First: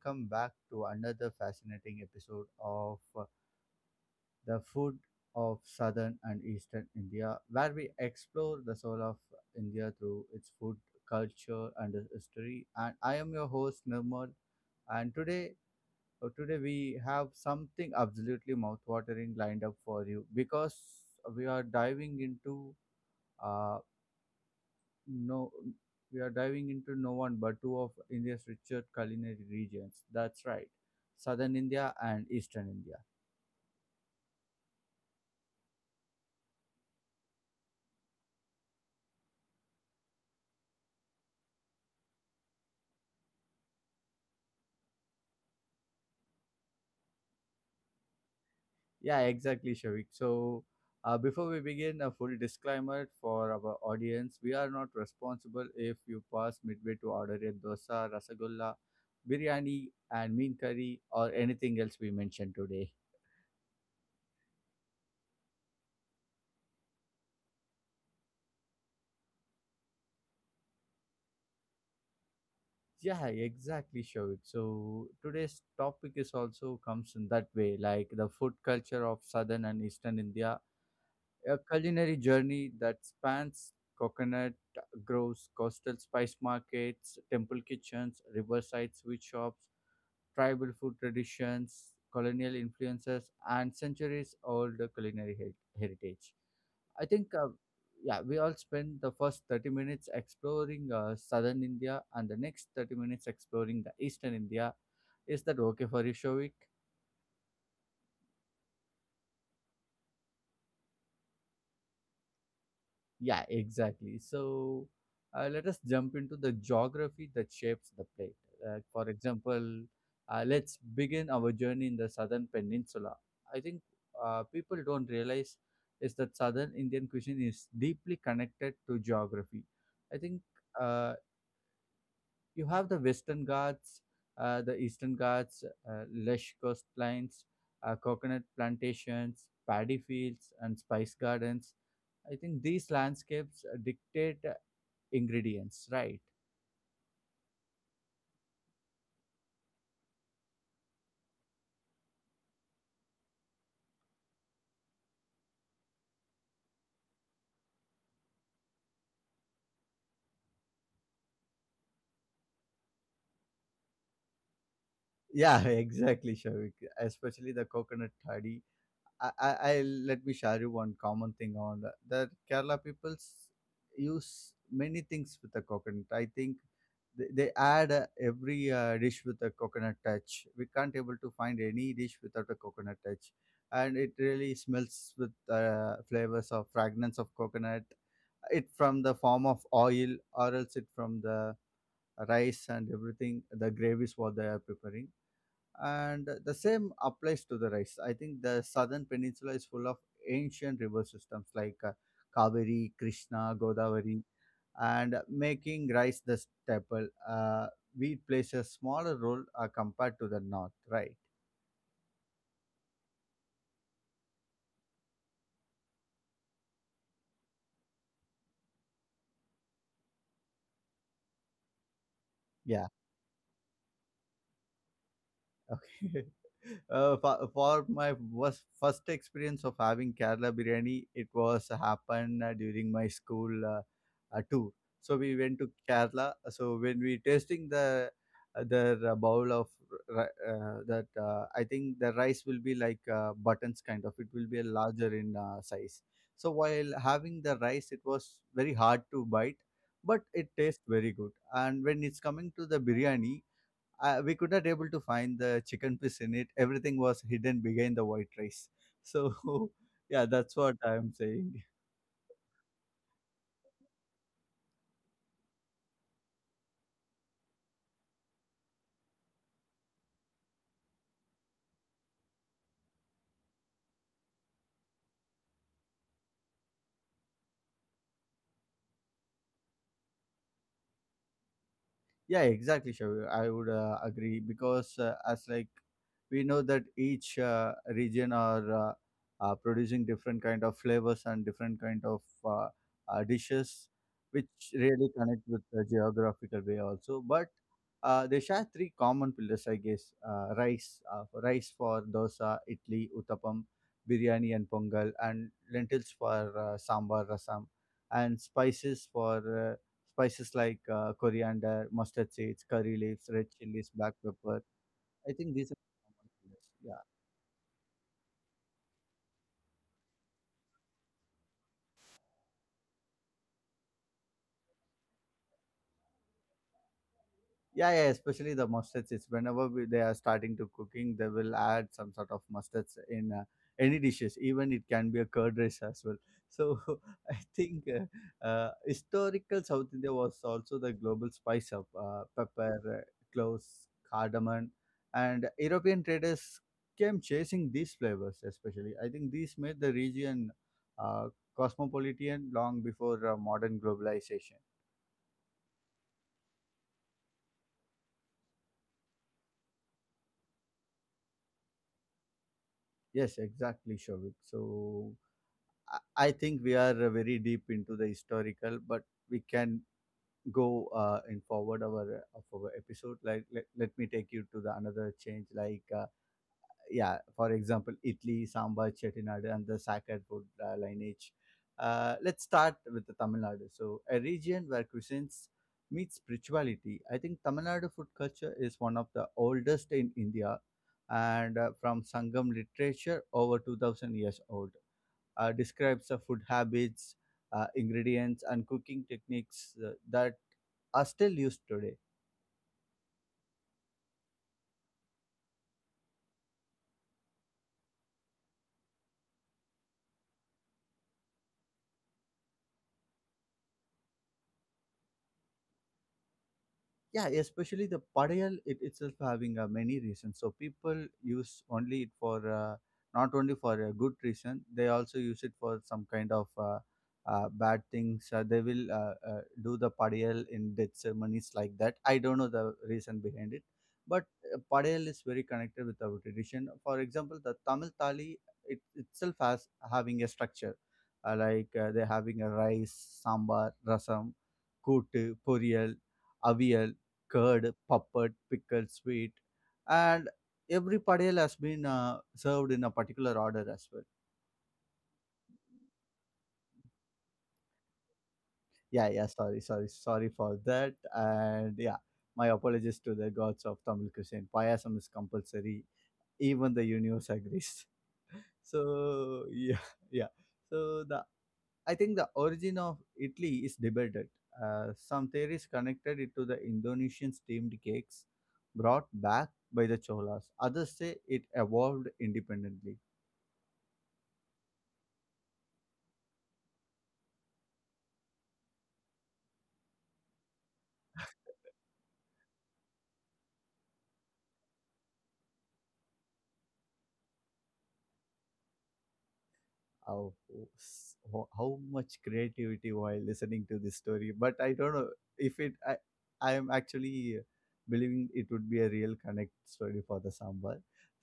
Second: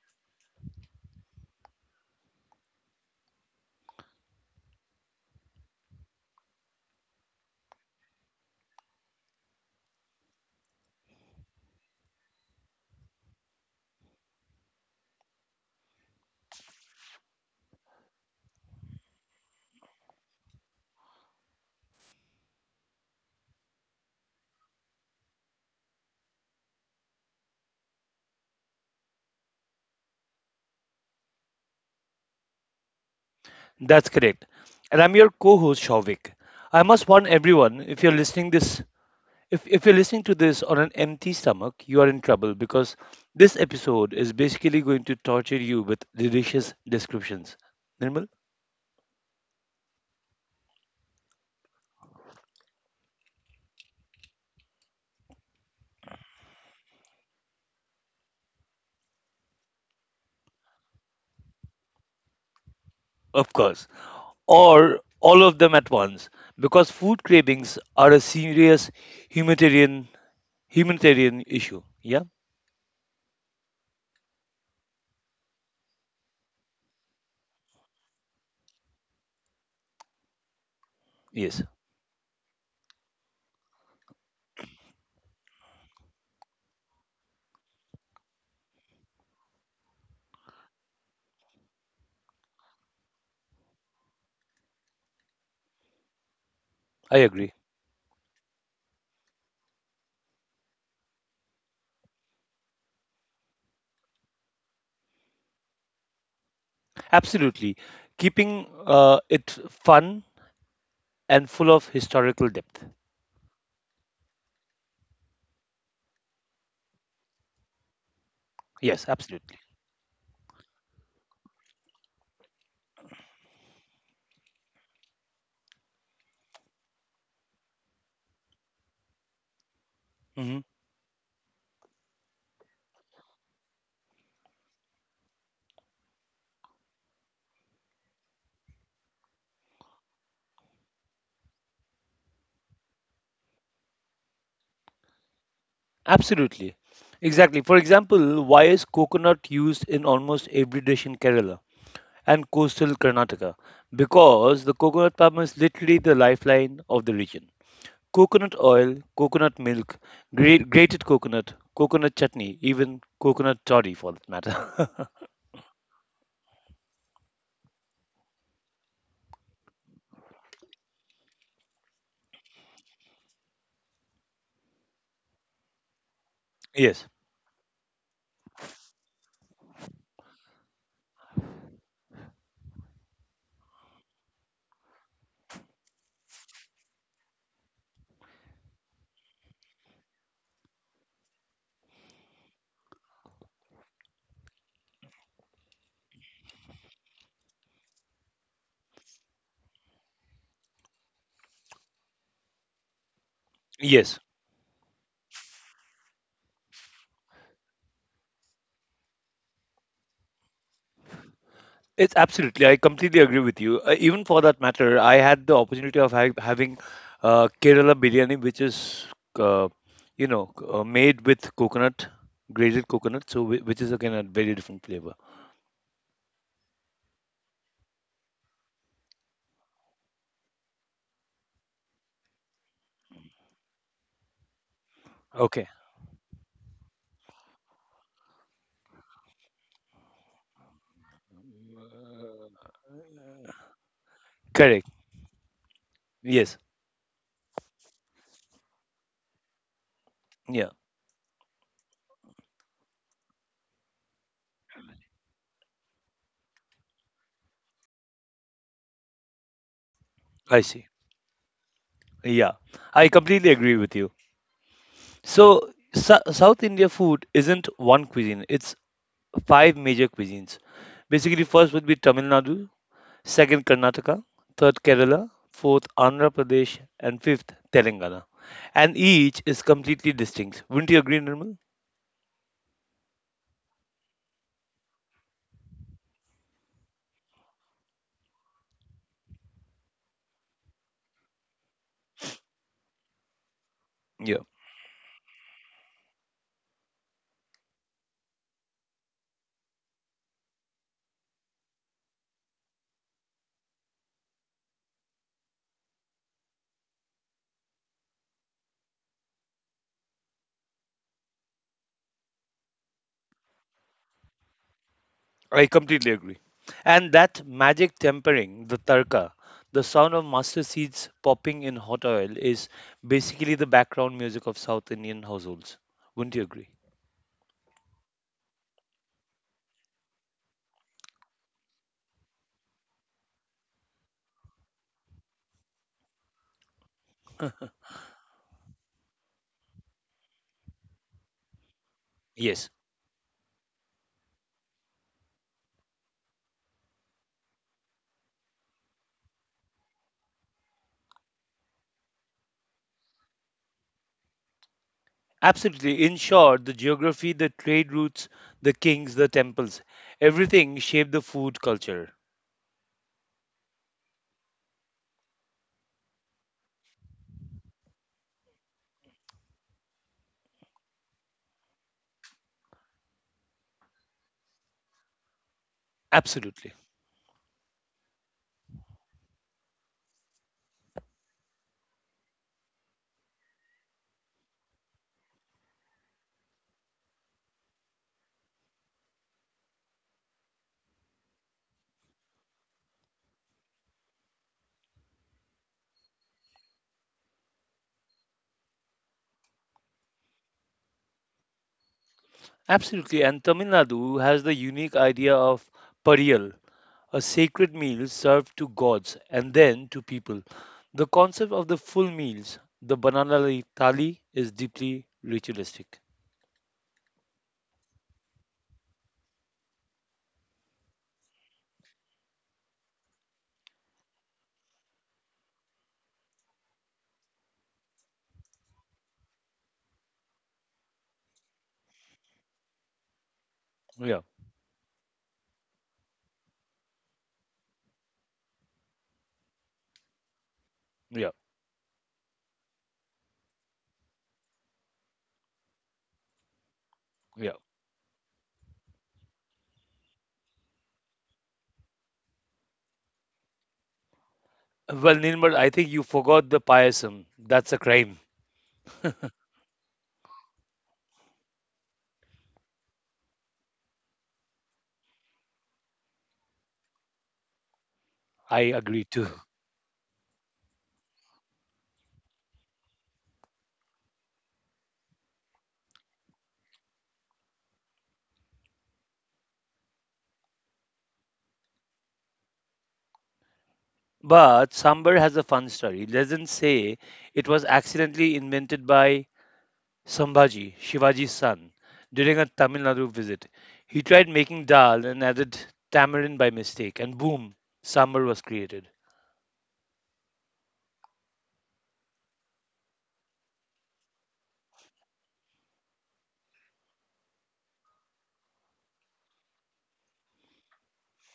welcome back to another fascinating episode of The Food of Southern and Eastern India, where we explore the soul of India through its food, culture, and its history. And I am your host, Nirmal. And today, today we have something absolutely mouth-watering lined up for you because we are diving into uh, no we are diving into no one but two of India's richest culinary regions. That's right. Southern India and Eastern India. That's correct. And I'm your co-host Shovik. I must warn everyone if you're listening this if you're listening to this on an empty stomach, you are in trouble because this episode is basically going to torture you with delicious descriptions. Nirmal? Yeah, exactly, Shavik. So before we begin, a full disclaimer for our audience. We are not responsible if you pass midway to order a dosa, rasagulla, biryani, and mean curry or anything else we mentioned today. Of course. Or all of them at once. Because food cravings are a serious humanitarian humanitarian issue. Yeah? Yeah, exactly, Shovik. So today's topic is also comes in that way, like the food culture of southern and eastern India, Yes. a culinary journey that spans coconut groves, coastal spice markets, temple kitchens, riverside sweet shops, tribal food traditions, colonial influences, and centuries old culinary heritage. I I think, agree. Yeah, we all spent the first 30 minutes exploring southern India and the next 30 minutes exploring the eastern India. Is that okay for you, Shovik? Absolutely. Keeping it fun and full of historical depth. Yeah, exactly. So let us jump into the geography that shapes the plate. Yes, For absolutely. example, let's begin our journey in the southern peninsula. I think people don't realize is that southern Indian cuisine is deeply connected to geography. I think Hmm uh, you have the western Ghats, the eastern Ghats, lush coastlines, coconut plantations, paddy fields, and spice gardens. I think these landscapes dictate ingredients, right? Absolutely. Exactly. For example, why is coconut used in almost every dish in Kerala and coastal Karnataka? Because the coconut palm is literally the lifeline of the region. Coconut oil, coconut milk, grated coconut, coconut chutney, even coconut toddy for that matter. Yeah, exactly, Shavik. Especially the coconut toddy. I let me share you one common thing on that, that Kerala people use many things with the coconut. I think Yes, they add every dish with a coconut touch. We can't able to find any dish without a coconut touch, and it really smells with flavors of fragrance of coconut. It from the form of oil, or else it from the rice and everything the gravies what they are preparing, and the same applies to the rice. I think the southern peninsula is full of ancient river systems like Kaveri, Krishna, yes. Godavari, and making rice the staple. Wheat plays a smaller role compared to the north, right? It's absolutely. I completely agree with you. Even for that matter, I had the opportunity of having Kerala biryani, which is, uh, made with coconut, grated Yeah. coconut, so which is again a very different flavor. Okay. For my was first experience of having Kerala biryani, it was happened during my school tour. So we Okay, went to Kerala. So when we tasting the bowl of I think the rice will be like buttons kind of. It will be a correct. larger in size. Yes. So while having the rice, it was very hard to bite, but it Yeah, tastes very good. And when it's coming to the biryani, we could not able to find the chicken piece in it. Everything was hidden behind the white rice, so yeah, I that's see. what I'm saying. Yeah, I completely agree with you. So, South India food isn't one cuisine; it's five major cuisines. Basically, first would be Tamil Nadu, second Karnataka, third Kerala, fourth Andhra Pradesh, and fifth Telangana. And each is completely distinct. Wouldn't you agree, Nirmal? Yeah, exactly, Shavi. I would agree because as like we know that each region are producing different kind of flavors and different kind of dishes, Yeah, which really connect with the geographical way also. But they share three common pillars, I guess: rice for dosa, idli, uttapam, biryani, and pongal, and lentils for sambar, rasam, and spices for spices like coriander, mustard seeds, curry leaves, red chilies, black pepper. I I think these are completely agree. common flavors. And Yeah. that magic tempering, the tarka, the sound of mustard seeds popping in hot oil is basically the background music of South Indian households. Wouldn't you agree? Yeah, yeah, especially the mustard. It's whenever they are starting to cooking, they will add some sort of mustards in any dishes. Even it can be a curd rice as well. So I think historical South India was also the global spice of Yes, pepper, cloves, cardamom, and European traders came chasing these flavors. Especially, I think these made the region uh, cosmopolitan long before modern globalization. absolutely. In short, the geography, the trade routes, the kings, the temples, everything shaped the food culture. Yes, exactly, Shovik. So I I think we are very deep into the historical, but we can go in forward our of our episode. Like let me take you to the another change. Like Absolutely. yeah, for example, Italy, Sambar, Chettinad, and the sacred food lineage. Let's start with the Tamil Nadu. So a region where cuisines meet spirituality. I think Tamil Nadu food culture is one of the oldest in India, and from Sangam literature over 2000 years old describes the food habits, ingredients, and cooking techniques that are still used today. Absolutely, and Tamil Nadu has the unique idea of pariyal, a sacred meal served to gods and then to people. The concept of the full meals, the banana leaf thali, is deeply ritualistic. Yeah, especially the padayal. It itself having many reasons. So people use only it for not only for a good reason, they also use it for some kind of bad things. They will do the padayal in death ceremonies like that. I don't know the reason behind it, Yeah, but padayal is very connected with our tradition. For example, the tamil thali, it itself has having a structure, yeah, like they're having a rice, sambar, rasam, kootu, poriyal, avial, yeah. curd, puppet, pickled sweet, and every padel has been served in a particular order as well. Well, Nirmal, I think you forgot the payasam. That's a crime. Yeah, yeah. Sorry, sorry, sorry for that. And yeah, my apologies to the gods of Tamil cuisine. Payasam is compulsory. Even the universe agrees. I agree too. So yeah, yeah. So the I think the origin of Italy is debated. Some theories connected it to the Indonesian steamed cakes brought back by the Cholas. Others say it evolved independently. But Sambar has a fun story. Legends say it was accidentally invented by Sambhaji, Shivaji's son, during a Tamil Nadu visit. He tried making dal and added tamarind by mistake, and boom, sambar was created. How, how much creativity while listening to this story, but I don't know if it. I am actually believing it would be a real connect story for the sambar.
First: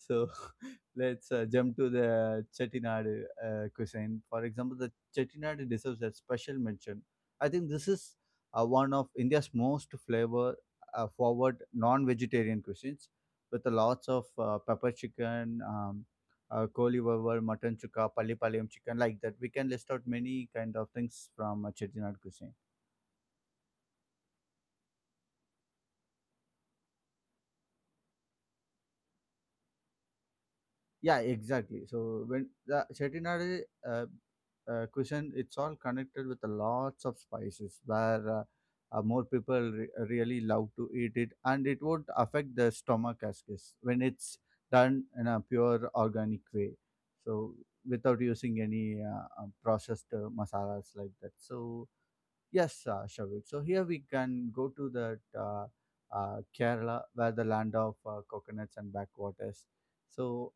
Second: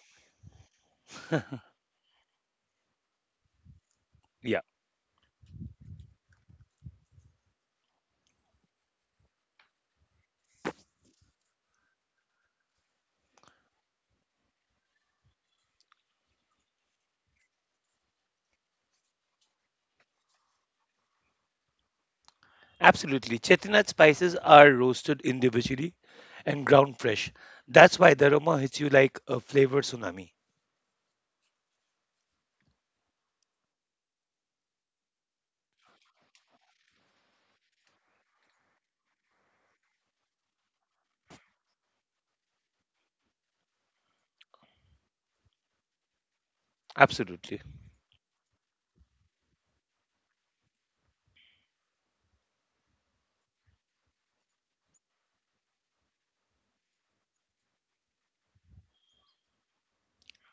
So let's jump to the Chettinad cuisine. For Yeah, example, the Chettinad deserves a special mention. I think this is one of India's most flavor forward non-vegetarian cuisines with a lots of pepper chicken, koli vavar, mutton chukka, palli palayam chicken like that. We can list out many kind of things from Chettinad cuisine. absolutely. Chettinad spices are roasted individually and ground fresh. That's why the aroma hits you like a flavor tsunami. Yeah, exactly. So when the Chettinad uh, cuisine, it's all connected with lots of spices where more people really love to eat it, and it would affect the stomach as is when it's done in a pure organic way. So Absolutely. without using any processed masalas like that. So yes, Shavik. So here we can go to that Kerala, where the land of coconuts and backwaters. So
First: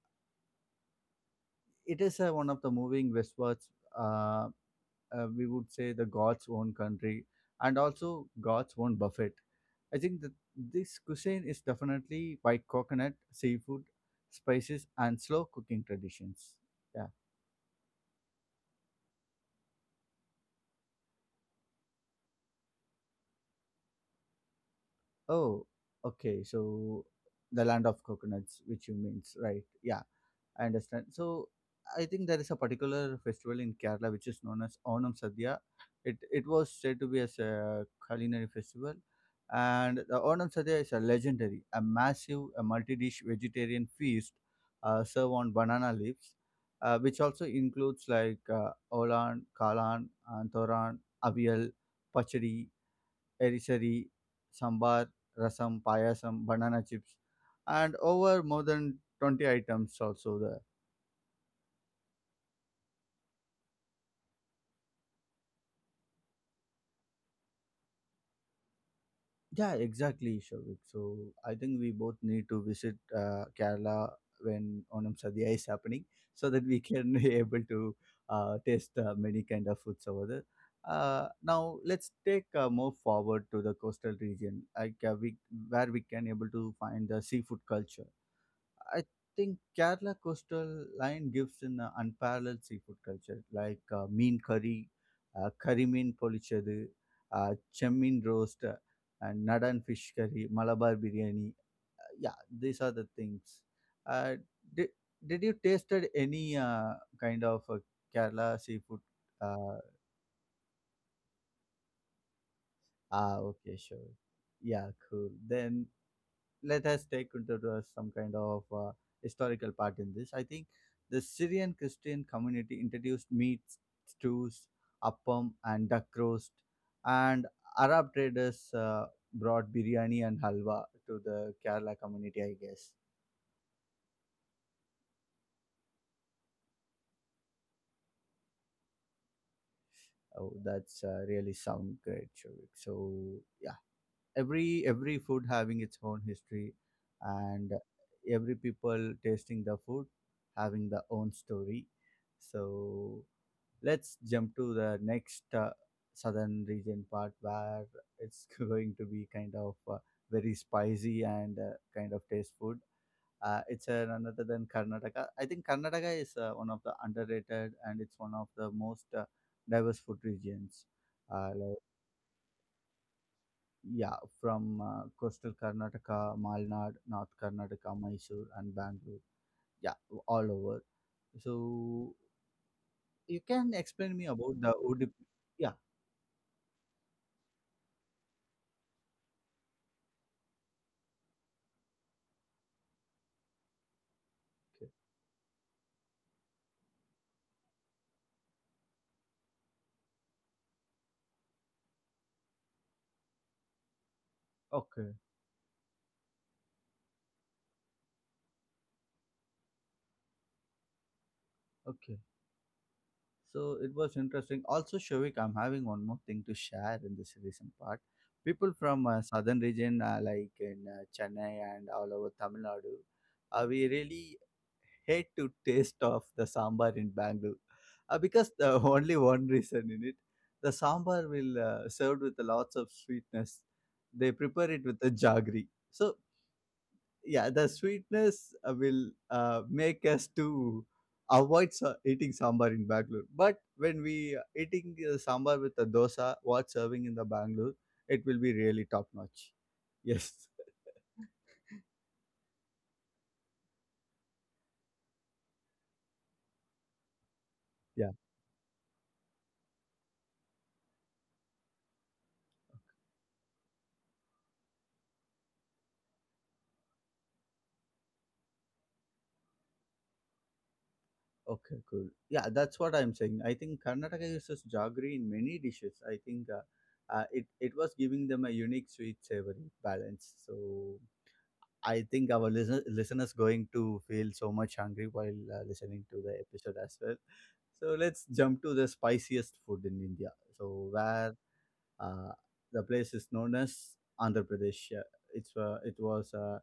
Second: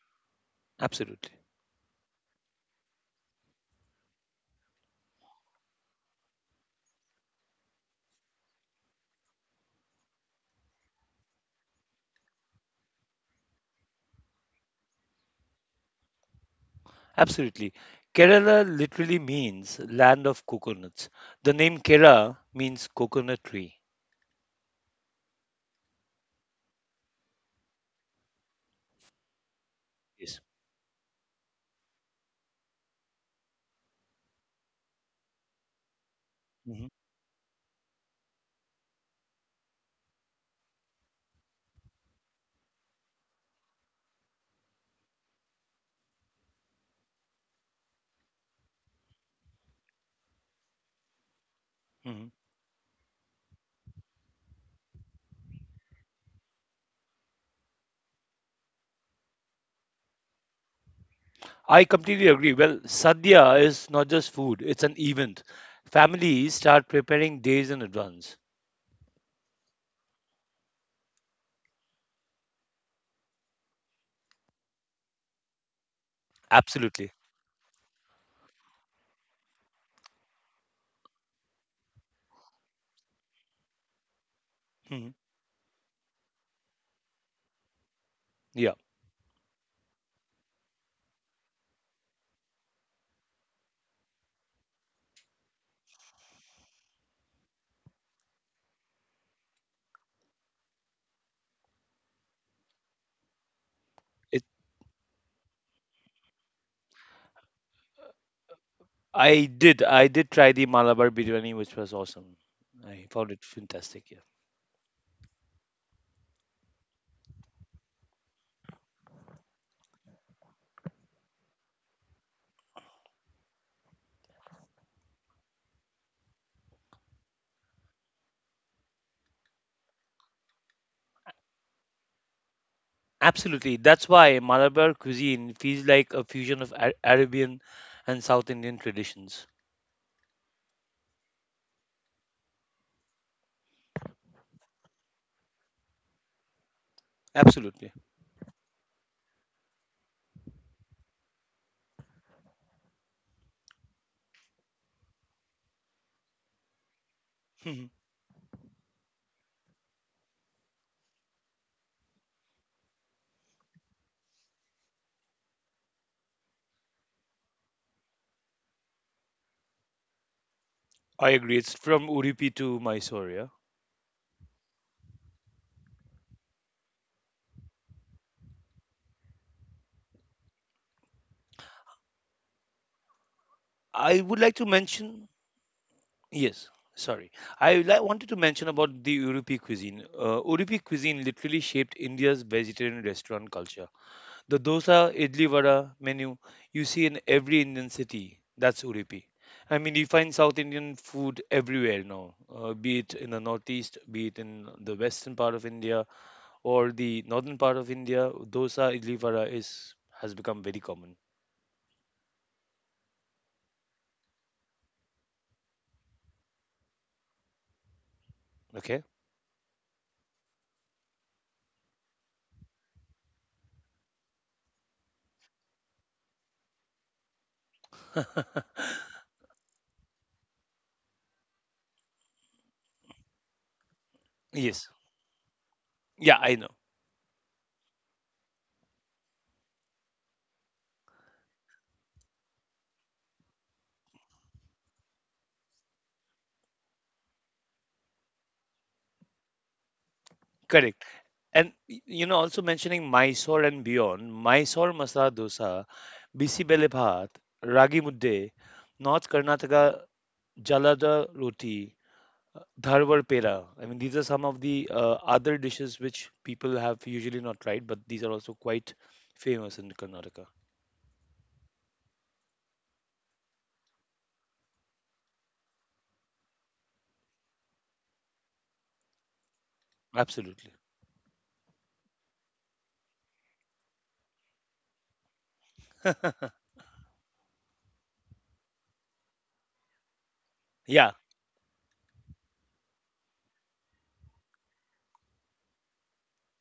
Absolutely. it is one of the moving westwards, uh, we would say the god's own country and also god's own buffet. I think that this cuisine is definitely white coconut, seafood, spices, and slow cooking traditions. Yeah. Absolutely. Kerala literally means land of coconuts. The name Kera means coconut tree. Oh, okay. So the land of coconuts, which you means, right? Yeah, Yes. I understand. So I think there is a particular festival in Kerala which is known as Onam Sadhya. It was Mhm. said to be as a culinary festival, and the Onam Sadhya is a legendary, a massive, a multi-dish vegetarian feast served on banana leaves, which also includes like olan, kalan, and thoran, avial, Mhm. pachadi, erisari, sambar, rasam, payasam, banana chips, and over more than 20 items also there. I completely agree. Well, sadhya is not just food, it's an event. Families start preparing days in advance. Yeah, exactly, Shavik. So I think we both need to visit Kerala when Onam Sadhya is happening, so that we Absolutely. can be able to taste many kind of foods over there. Now let's take more forward to the coastal region, like Hmm. Where we can able to find the seafood culture. Yeah. I think Kerala coastal line gives an unparalleled seafood culture, like mean curry, curry mean polichadu, chammin roast, and nadan fish curry, Malabar biryani. Yeah, these are the things. Uh, It, did, did you tasted any kind of Kerala seafood? I Uh, did. I did try the Malabar biryani, which was awesome. I found ah, it okay, fantastic. sure. Yeah. Yeah, cool. Then let us take into the- some kind of historical part in this. I think the Syrian Christian community introduced meats, stews, appam, and duck roast, and Arab traders brought biryani and halwa to the Kerala community, I guess. Absolutely. That's why Malabar cuisine feels like a fusion of Arabian and South Indian traditions. Oh, that's really sound great, Shavik. So yeah, every food having its own history, and Absolutely. every people tasting the food having their own story. So let's jump to the next southern region part where Mhm. it's going to be kind of very spicy and kind of taste food. It's another than Karnataka. I think Karnataka is one of the underrated and it's one of the most diverse food regions. I agree. It's Like, from Udupi to Mysore. Yeah. yeah, from coastal Karnataka, Malnad, North Karnataka, Mysore, and Bangalore. Yeah, all over. So you can explain I me would like about to the Udupi. mention Yeah. yes, sorry. I wanted to mention about the Udupi cuisine. Udupi cuisine literally shaped India's vegetarian restaurant culture. The Okay. dosa, idli vada menu you see in every Indian city, that's Udupi. I mean, you find South Indian food everywhere now, be it in the northeast, be it in the Okay. western part of India or the northern part of India. Dosa, idli vada is has become very common. Okay, so it was interesting. Also, Shovik, I'm having one more thing to share in this recent part. Okay. People from southern region, like in Chennai and all over Tamil Nadu, we really hate to taste of the sambar in Bangalore because the only one reason in it, the sambar will served with lots of sweetness. They Yes. prepare it with the jaggery. Yeah, I So know. yeah, the sweetness will make us to avoid eating sambar in Bangalore. But when we eating sambar with the dosa what serving in the Bangalore, it will be really top notch. Yes. Correct. And you know, also mentioning Mysore and beyond, Mysore masala dosa, bisibele bhat, ragi Yeah, mudde, North Karnataka jalada roti, dharwar pera. I mean, these are some of the other dishes which people have usually not tried, but these are also quite famous in Karnataka. okay, cool, yeah, that's what I'm saying. I think Karnataka uses jaggery in many dishes. I think it was giving them a unique sweet savory balance, Absolutely. so I think our listeners going to feel so much hungry while listening to the episode as well. So let's jump to the spiciest food in India. So Yeah, where uh, the place is known as Andhra Pradesh. It's it was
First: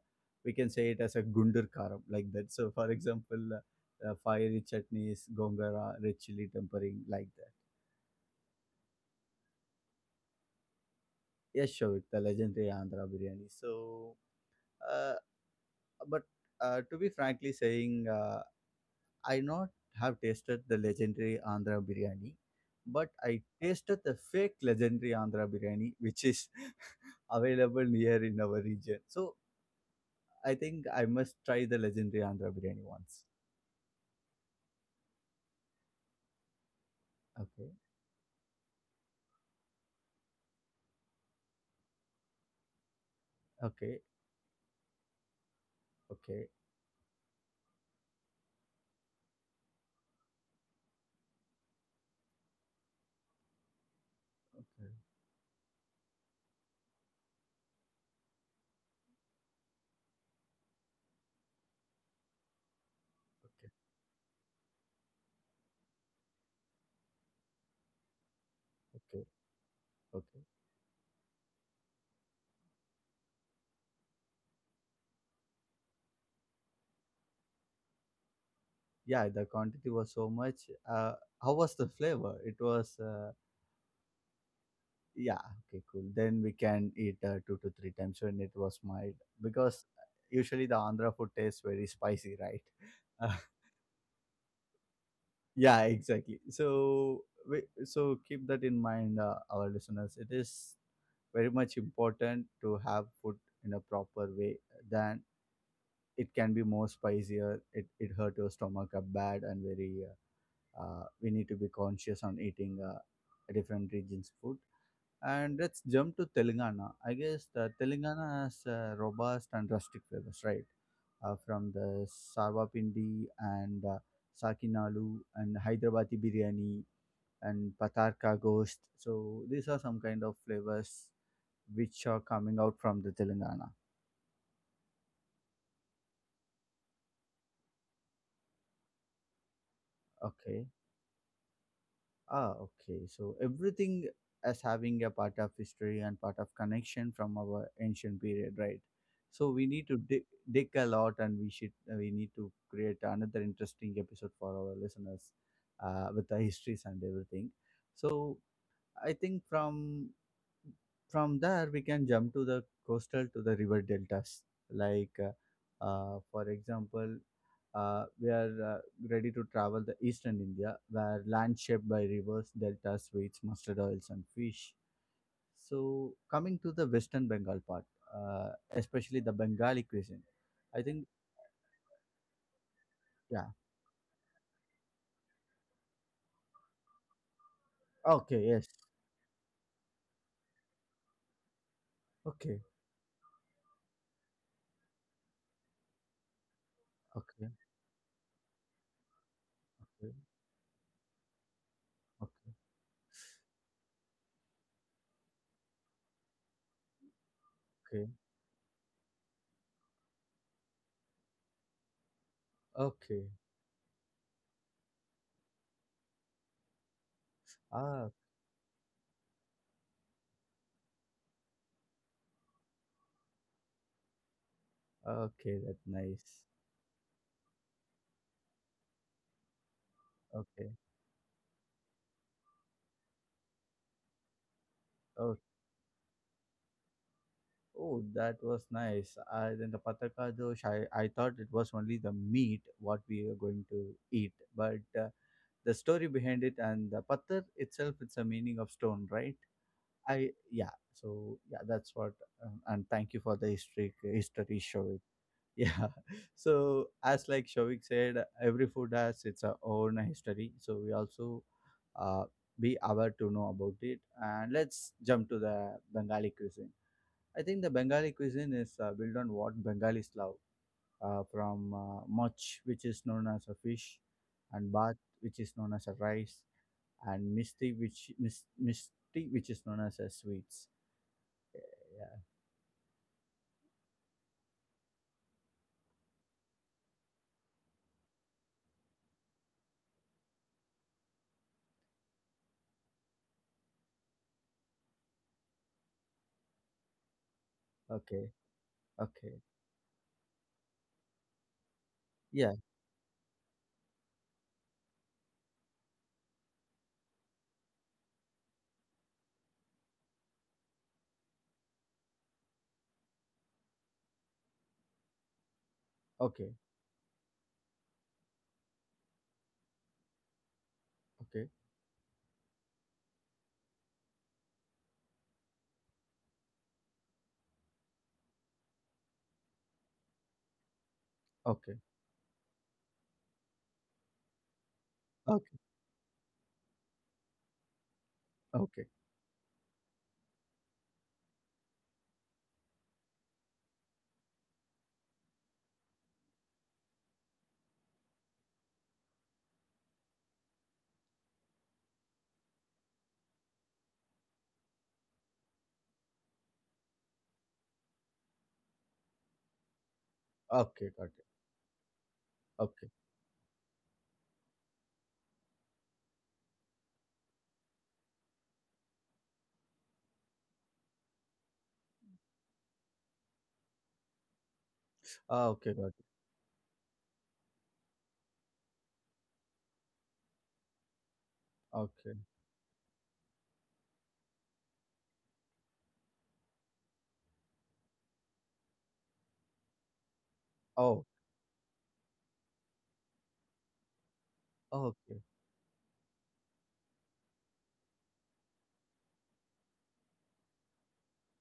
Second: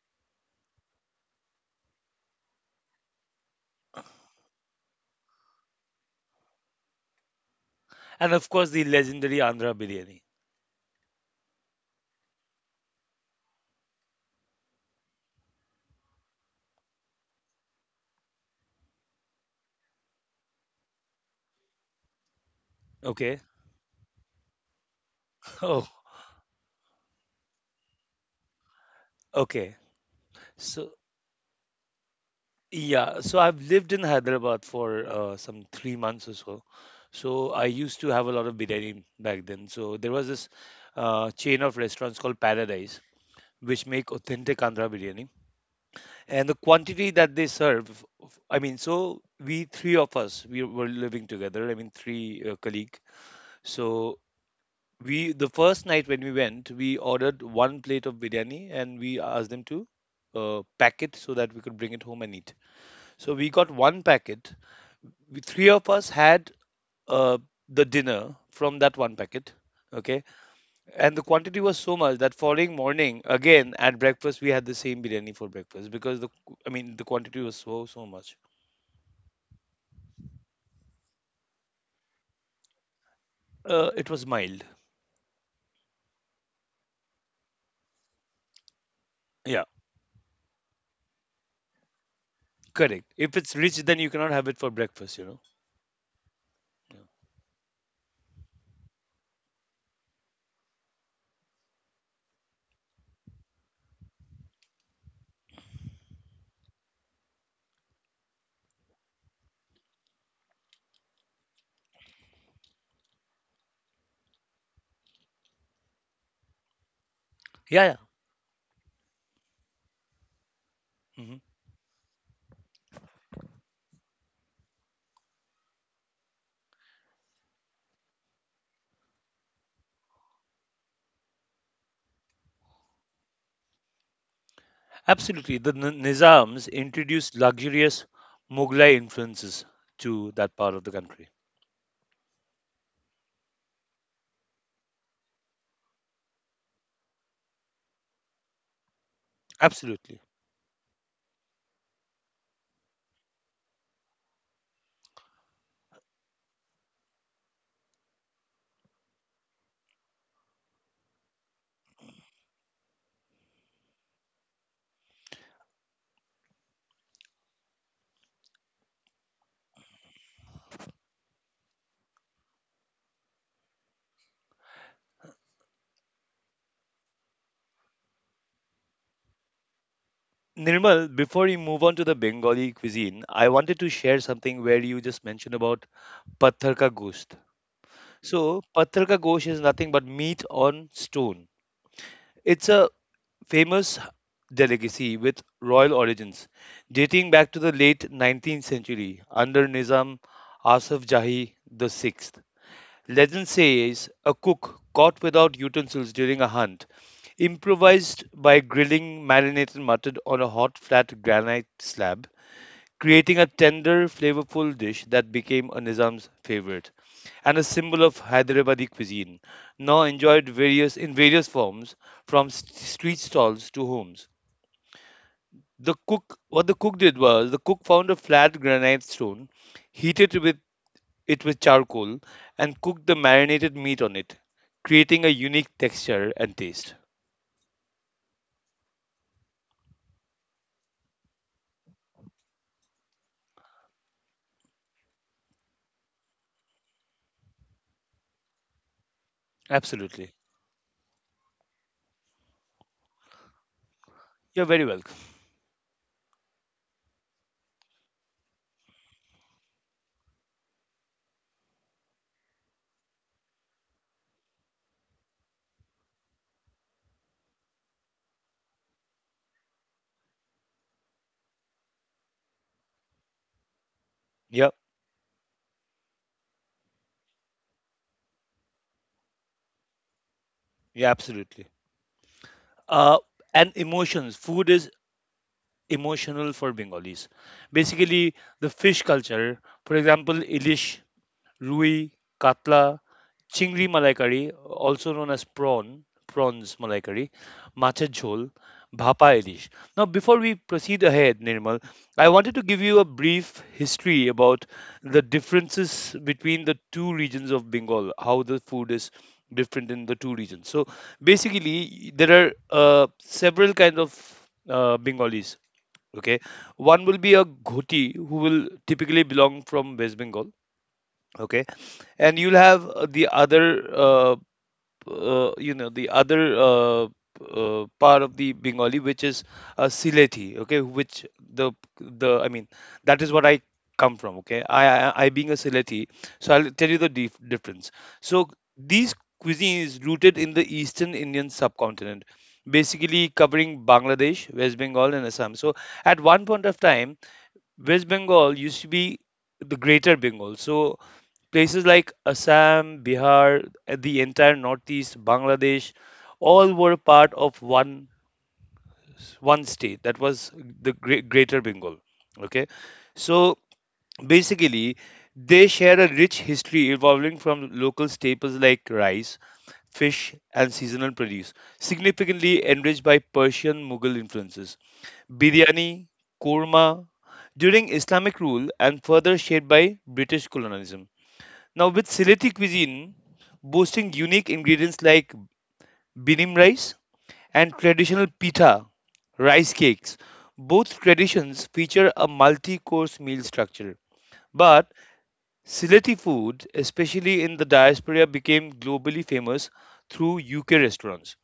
we can say it as a gundur karam like that. So for example, fiery chutneys, gongara, red chili tempering like that. and of course the legendary Andhra biryani. Yes, sure, the legendary Andhra biryani. So, uh, but to be frankly saying, I not have tasted the legendary Andhra biryani, but I Okay. tasted the fake legendary Andhra Oh, biryani, which is available near in our region. So okay. I think So I must try the legendary Andhra biryani once. yeah, so I've lived in Hyderabad for some 3 months or so. So I Okay, used to have a lot of biryani back then. So there was this chain of restaurants called Paradise, which okay, make authentic Andhra biryani. okay, And the quantity that they serve, I mean, so we three of us, we were living together. I mean, three colleague. So we, the first night when we went, we ordered one plate of biryani and we asked them to pack it so that we could bring it home and eat. So okay, we okay, got one packet we, three of us had uh, the dinner from that one okay, packet. Okay. okay. And the quantity was so much that following morning, again at breakfast, we had the same biryani for breakfast because I mean, the quantity was so, so much. Yeah, the quantity was so much. Uh, how was the flavor? It was. It was mild. yeah, okay, cool, then we can eat 2 to 3 times when it was mild Yeah. because usually the Andhra food tastes very spicy, right? Correct. If it's rich, then you cannot have it for breakfast, you know. Yeah, exactly, Yeah. so so keep that in mind, our listeners, it is very much important to have food in a proper way. Then it can be more spicier, it hurt your stomach up bad. And very we need to be conscious on eating different regions food. And let's jump to Telangana. I guess the Yeah, Telangana has robust and rustic flavors, right? yeah. Mhm. From the Sarvapindi and Sakinalu and Hyderabadi biryani and Patarka ghost. So these are some kind of flavors which are coming out from the Telangana. Absolutely. The Nizams introduced luxurious Mughlai influences to that Okay. part of the country. Ah, okay. So everything as having a part of history and part of connection from our ancient period, right? So we need to Absolutely. dig, dig a lot, and we should we need to create another interesting episode for our listeners with the histories and everything. So I think from there we can jump to the coastal to the river deltas, like for example. We are ready to travel the eastern India, where land shaped by rivers, deltas, sweets, mustard oils, and fish. So, coming to the western Bengal part, especially the Bengali cuisine. I think, Nirmal, before you move on to the Bengali cuisine, I yeah. wanted to share something where you just mentioned about Pathar ka Gosht. Okay, So, yes. Pathar ka Gosht is nothing but meat on stone. It's Okay, a famous delicacy with royal origins, dating back okay, to the late 19th century under okay, Nizam Asif Jahi the Sixth. okay, Legend says a cook caught without utensils during a hunt okay, improvised by grilling marinated mutton on a hot flat granite slab okay. creating a tender, flavorful dish that became a Nizam's favorite and a symbol Ah, of Hyderabadi cuisine, now enjoyed various in various forms from street stalls to homes. okay, that's The cook, nice. what the cook did was, the cook found a flat granite stone, heated with Okay. it with charcoal, and cooked the marinated meat on it, creating a Oh, unique texture and taste. oh, that was nice. Then the pataka dosh, I thought it was only the meat what we are going to eat, but the story behind it and the patar itself, it's a meaning of stone, right? I Absolutely, Yeah, so yeah, that's what. And thank you for the history you're very showing. welcome. Yeah, so as like Shovik said, every food has its own history, so we also uh, be aware to know about it. And let's jump to the Bengali cuisine. I think the Bengali cuisine is built on what Bengalis love, from moch which is known as a fish, Yeah, and bath which is known as a rice, and misty which misty which is known as a sweets. yeah, absolutely. Yeah, Uh, and emotions. Food is emotional for Bengalis. Basically, the fish culture, for example, ilish, rui, katla, chingri malai curry, also known as prawn, prawns malai curry, matcha okay, jhol, bhapa okay, ilish. Now, before we proceed ahead, Nirmal, I yeah, wanted to give you a brief history about the differences between the two regions of Bengal, how the food is different in the two regions. So basically, there are several kind of Bengalis. Okay, okay, one will be a ghoti who will typically belong from West Bengal, okay, okay, and you'll have the other uh, you know the other part of the Bengali, which is Silethi. Okay, which the okay, the I mean that is what I come from. Okay, I, being a okay, Silethi, so I'll tell you the difference. So okay, these cuisines rooted in the Eastern Indian subcontinent. Basically, covering Bangladesh, West Bengal, and Assam. So, at one point of time, West Bengal used to be the Greater Bengal. So, places like Assam, Bihar, the entire Northeast, Bangladesh, all were part of one state. That was okay, the got it, Greater Bengal. Okay, okay. so basically, they share a rich history evolving from local staples like rice, fish, and seasonal produce, significantly enriched by Persian Mughal influences. Ah, okay, got it, Biryani, korma, during Islamic rule, and further shaped by British colonialism. Now, with okay. Sylheti cuisine boasting unique ingredients like binim rice and traditional pita, rice cakes, both Oh, traditions feature a multi course meal structure. But okay, Silati food, especially in the diaspora, became globally famous through UK restaurants,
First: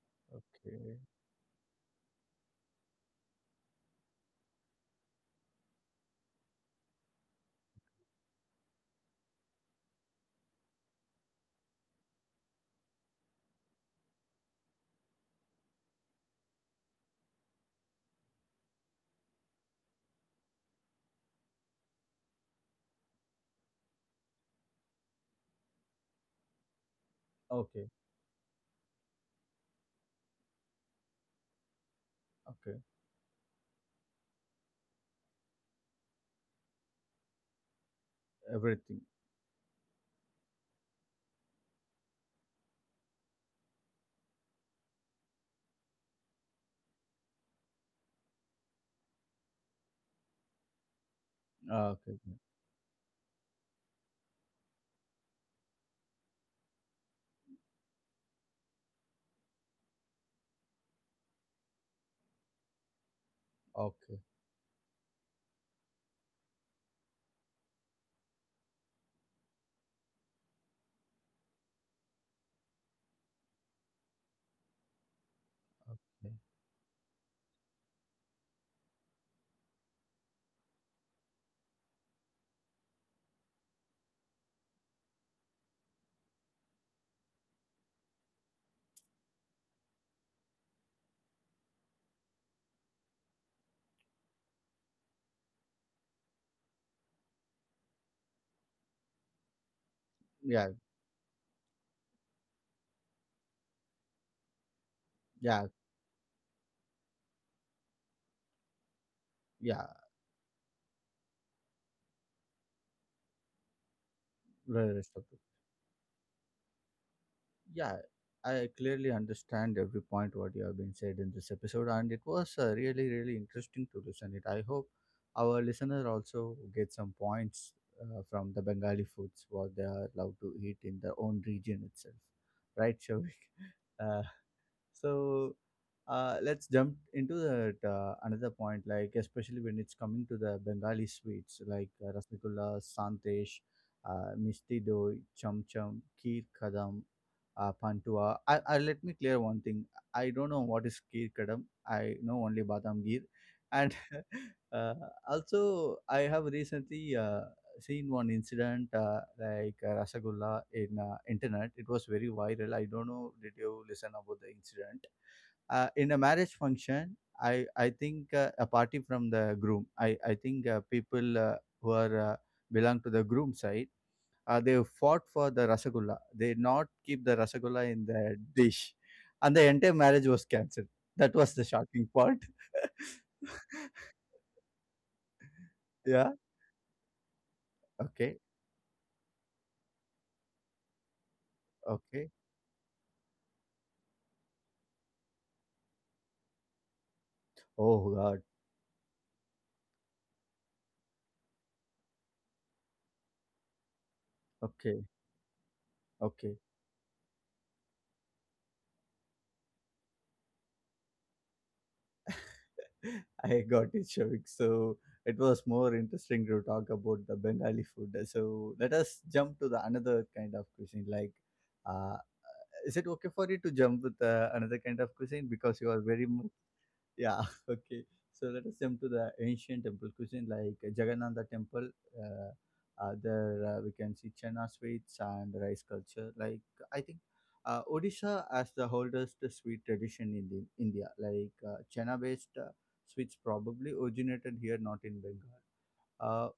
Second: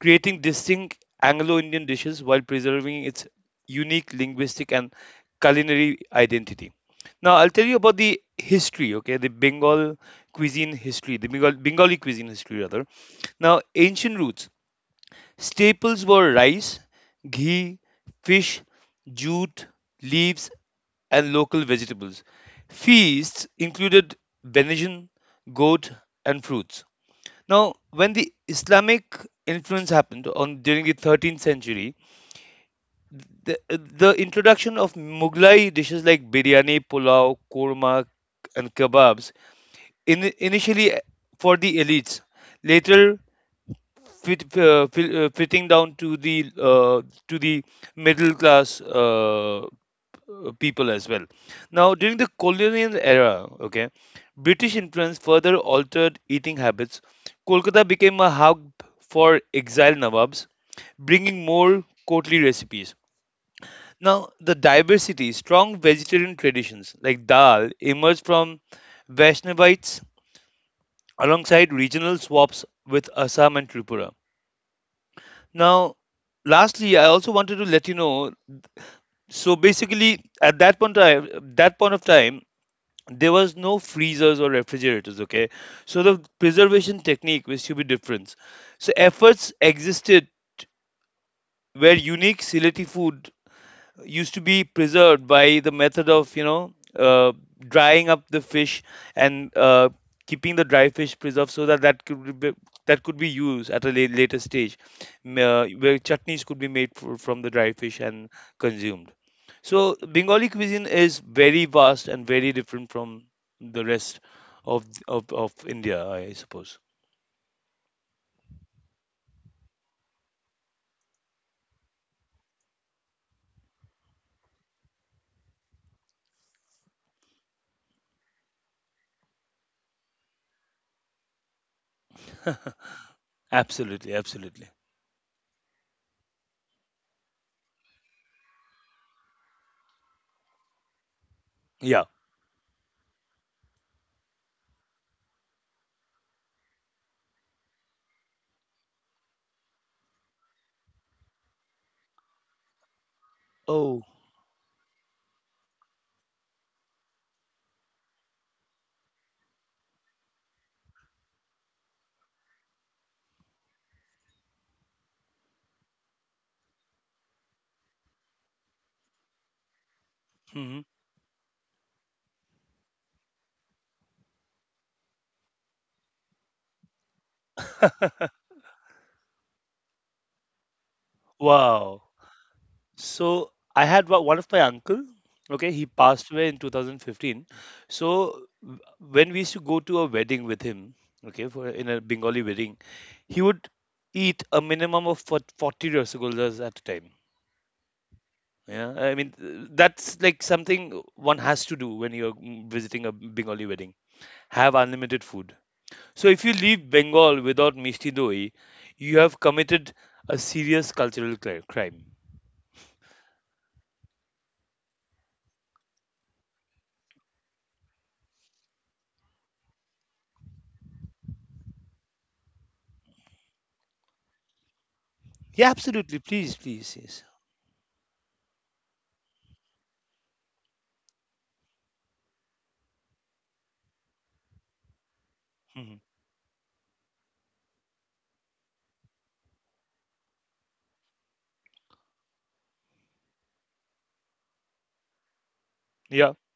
creating okay, distinct Anglo Indian dishes while preserving its unique linguistic and culinary identity. Now, I'll tell you about the history, okay, the Bengal, Bengali cuisine history, rather. Now, ancient roots. Staples were rice, ghee, fish, jute, leaves, and local vegetables. Feasts included venison, goat, and fruits. Now, okay, when the Islamic influence happened on during the 13th century, okay, the introduction of Mughlai dishes like biryani, pulao, korma, and everything. kebabs initially for the elites. Later, fitting down to the middle class people as well. Ah, Now, okay, during the okay, colonial era, okay, British influence further altered eating habits. Kolkata became a hub for exiled Nawabs, bringing more courtly recipes. okay, Now, the diversity, strong vegetarian traditions like dal emerged from Vaishnavites alongside regional swaps with Assam and Tripura. Now, okay. lastly, I also wanted to let you know. So basically, at that point of time, there was no freezers or refrigerators. Okay, so the preservation technique was to be different. So efforts existed where unique sility food used to be preserved by the method of, you know, drying up the fish and keeping the Yeah, dry fish preserved so that that could be used at a later stage yeah, where chutneys could be made from the dry fish and consumed. So yeah, Bengali cuisine is very vast and very different from the rest right, of right, of, right, of India, I suppose. yeah. I clearly understand every point what you have been said in this episode, and it was really really interesting to listen it. I hope our listener also get some points from the Bengali foods what they are allowed to eat in their own region itself, right, Shavik? Absolutely, uh, absolutely. so let's jump into that another point, like especially when it's coming to the Bengali sweets like Yeah. Rasgulla, sandesh, misti doi, cham cham, kheer kadam, Pantua. I let me clear one thing. I don't know what is Kir Kadam. I know only Badam Gir, and Oh. uh, also I have recently seen one incident like Rasagulla in internet. It was very viral. I don't know. Did you listen about the incident? In a marriage function, I think a party from the groom, I think Mhm. people who are belong to the groom side, they fought for the rasagulla. They did not keep the rasagulla in the dish, and the entire marriage was cancelled. That was the Wow. shocking part. So I had one of my uncle. Okay, he Yeah. passed away in 2015. So Okay. When we used to go to a wedding with him, okay, for in a Okay. Bengali wedding, he would eat a minimum of 40 rasgullas at a time. Oh God. Yeah, I mean that's like something one has to do when you're mm, visiting a Bengali wedding. Have Okay. unlimited food. So if you Okay. leave Bengal without mishti doi, you have committed a serious cultural crime. I got it, Shavik. So it was more interesting to talk about the Bengali food. So let us jump to the another kind of cuisine. Like, uh, is it okay for you to jump with another kind of cuisine Yeah, because you are absolutely. very much. Please, please, yes. Yeah, okay. So let us jump to the ancient temple cuisine like Jagannatha temple. Uh, there we can see chana sweets and rice Mm-hmm. culture. Like I think Odisha as the oldest sweet tradition in the India. Like chana-based sweets probably originated here, not in Bengal. Yeah, Uh,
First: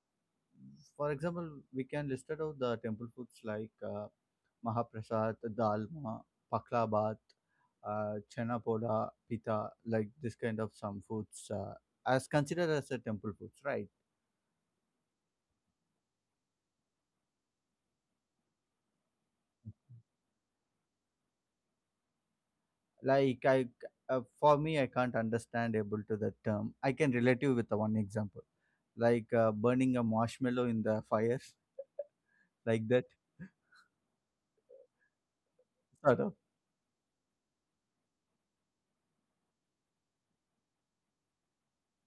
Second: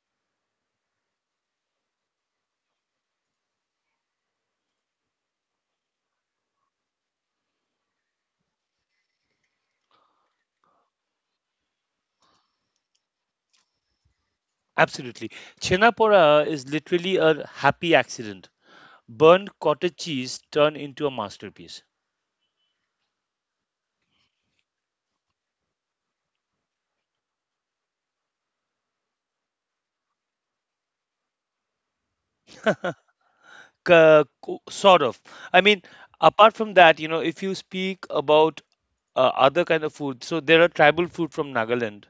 for example, we can list out the temple foods like Mahaprasad, dalma, baklava, chana poda, pita, like this kind of some foods as considered as a temple foods, right? absolutely. Chhena pora is literally a happy accident. Burned cottage cheese turned into a masterpiece. Like for me, I can't understand able to that term. I can relate you with the one example, like burning a marshmallow in the fire, like that. Sort of. I mean, Sort of. apart from that, you know, if you speak about other kind of food, so there are tribal food from Nagaland,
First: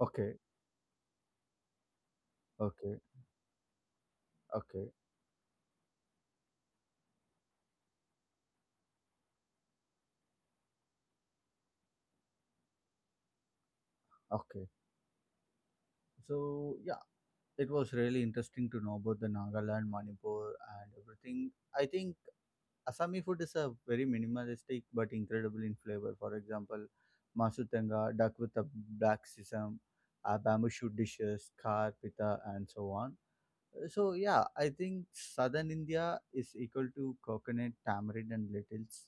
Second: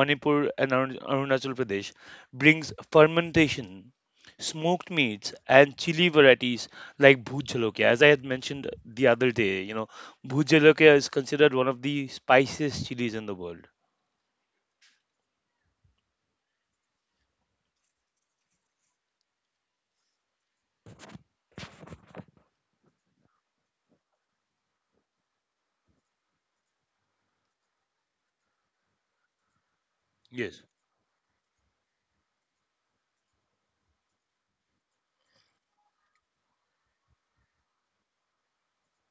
Okay, and Arunachal Pradesh brings okay, fermentation, smoked okay, meats, and chili varieties like bhoot jalokia. As I had mentioned the other day, you know, bhoot jalokia is considered one of the spiciest chilies in the world. okay. So yeah, it was really interesting to know about the Nagaland, Manipur, and everything. I think Assami food is a very minimalistic but incredible in flavor. For example, masutanga, duck with a black sesame, Yes. bamboo shoot dishes, kar, pita, and so on. So yeah, I think southern India is equal to coconut, tamarind, and lentils.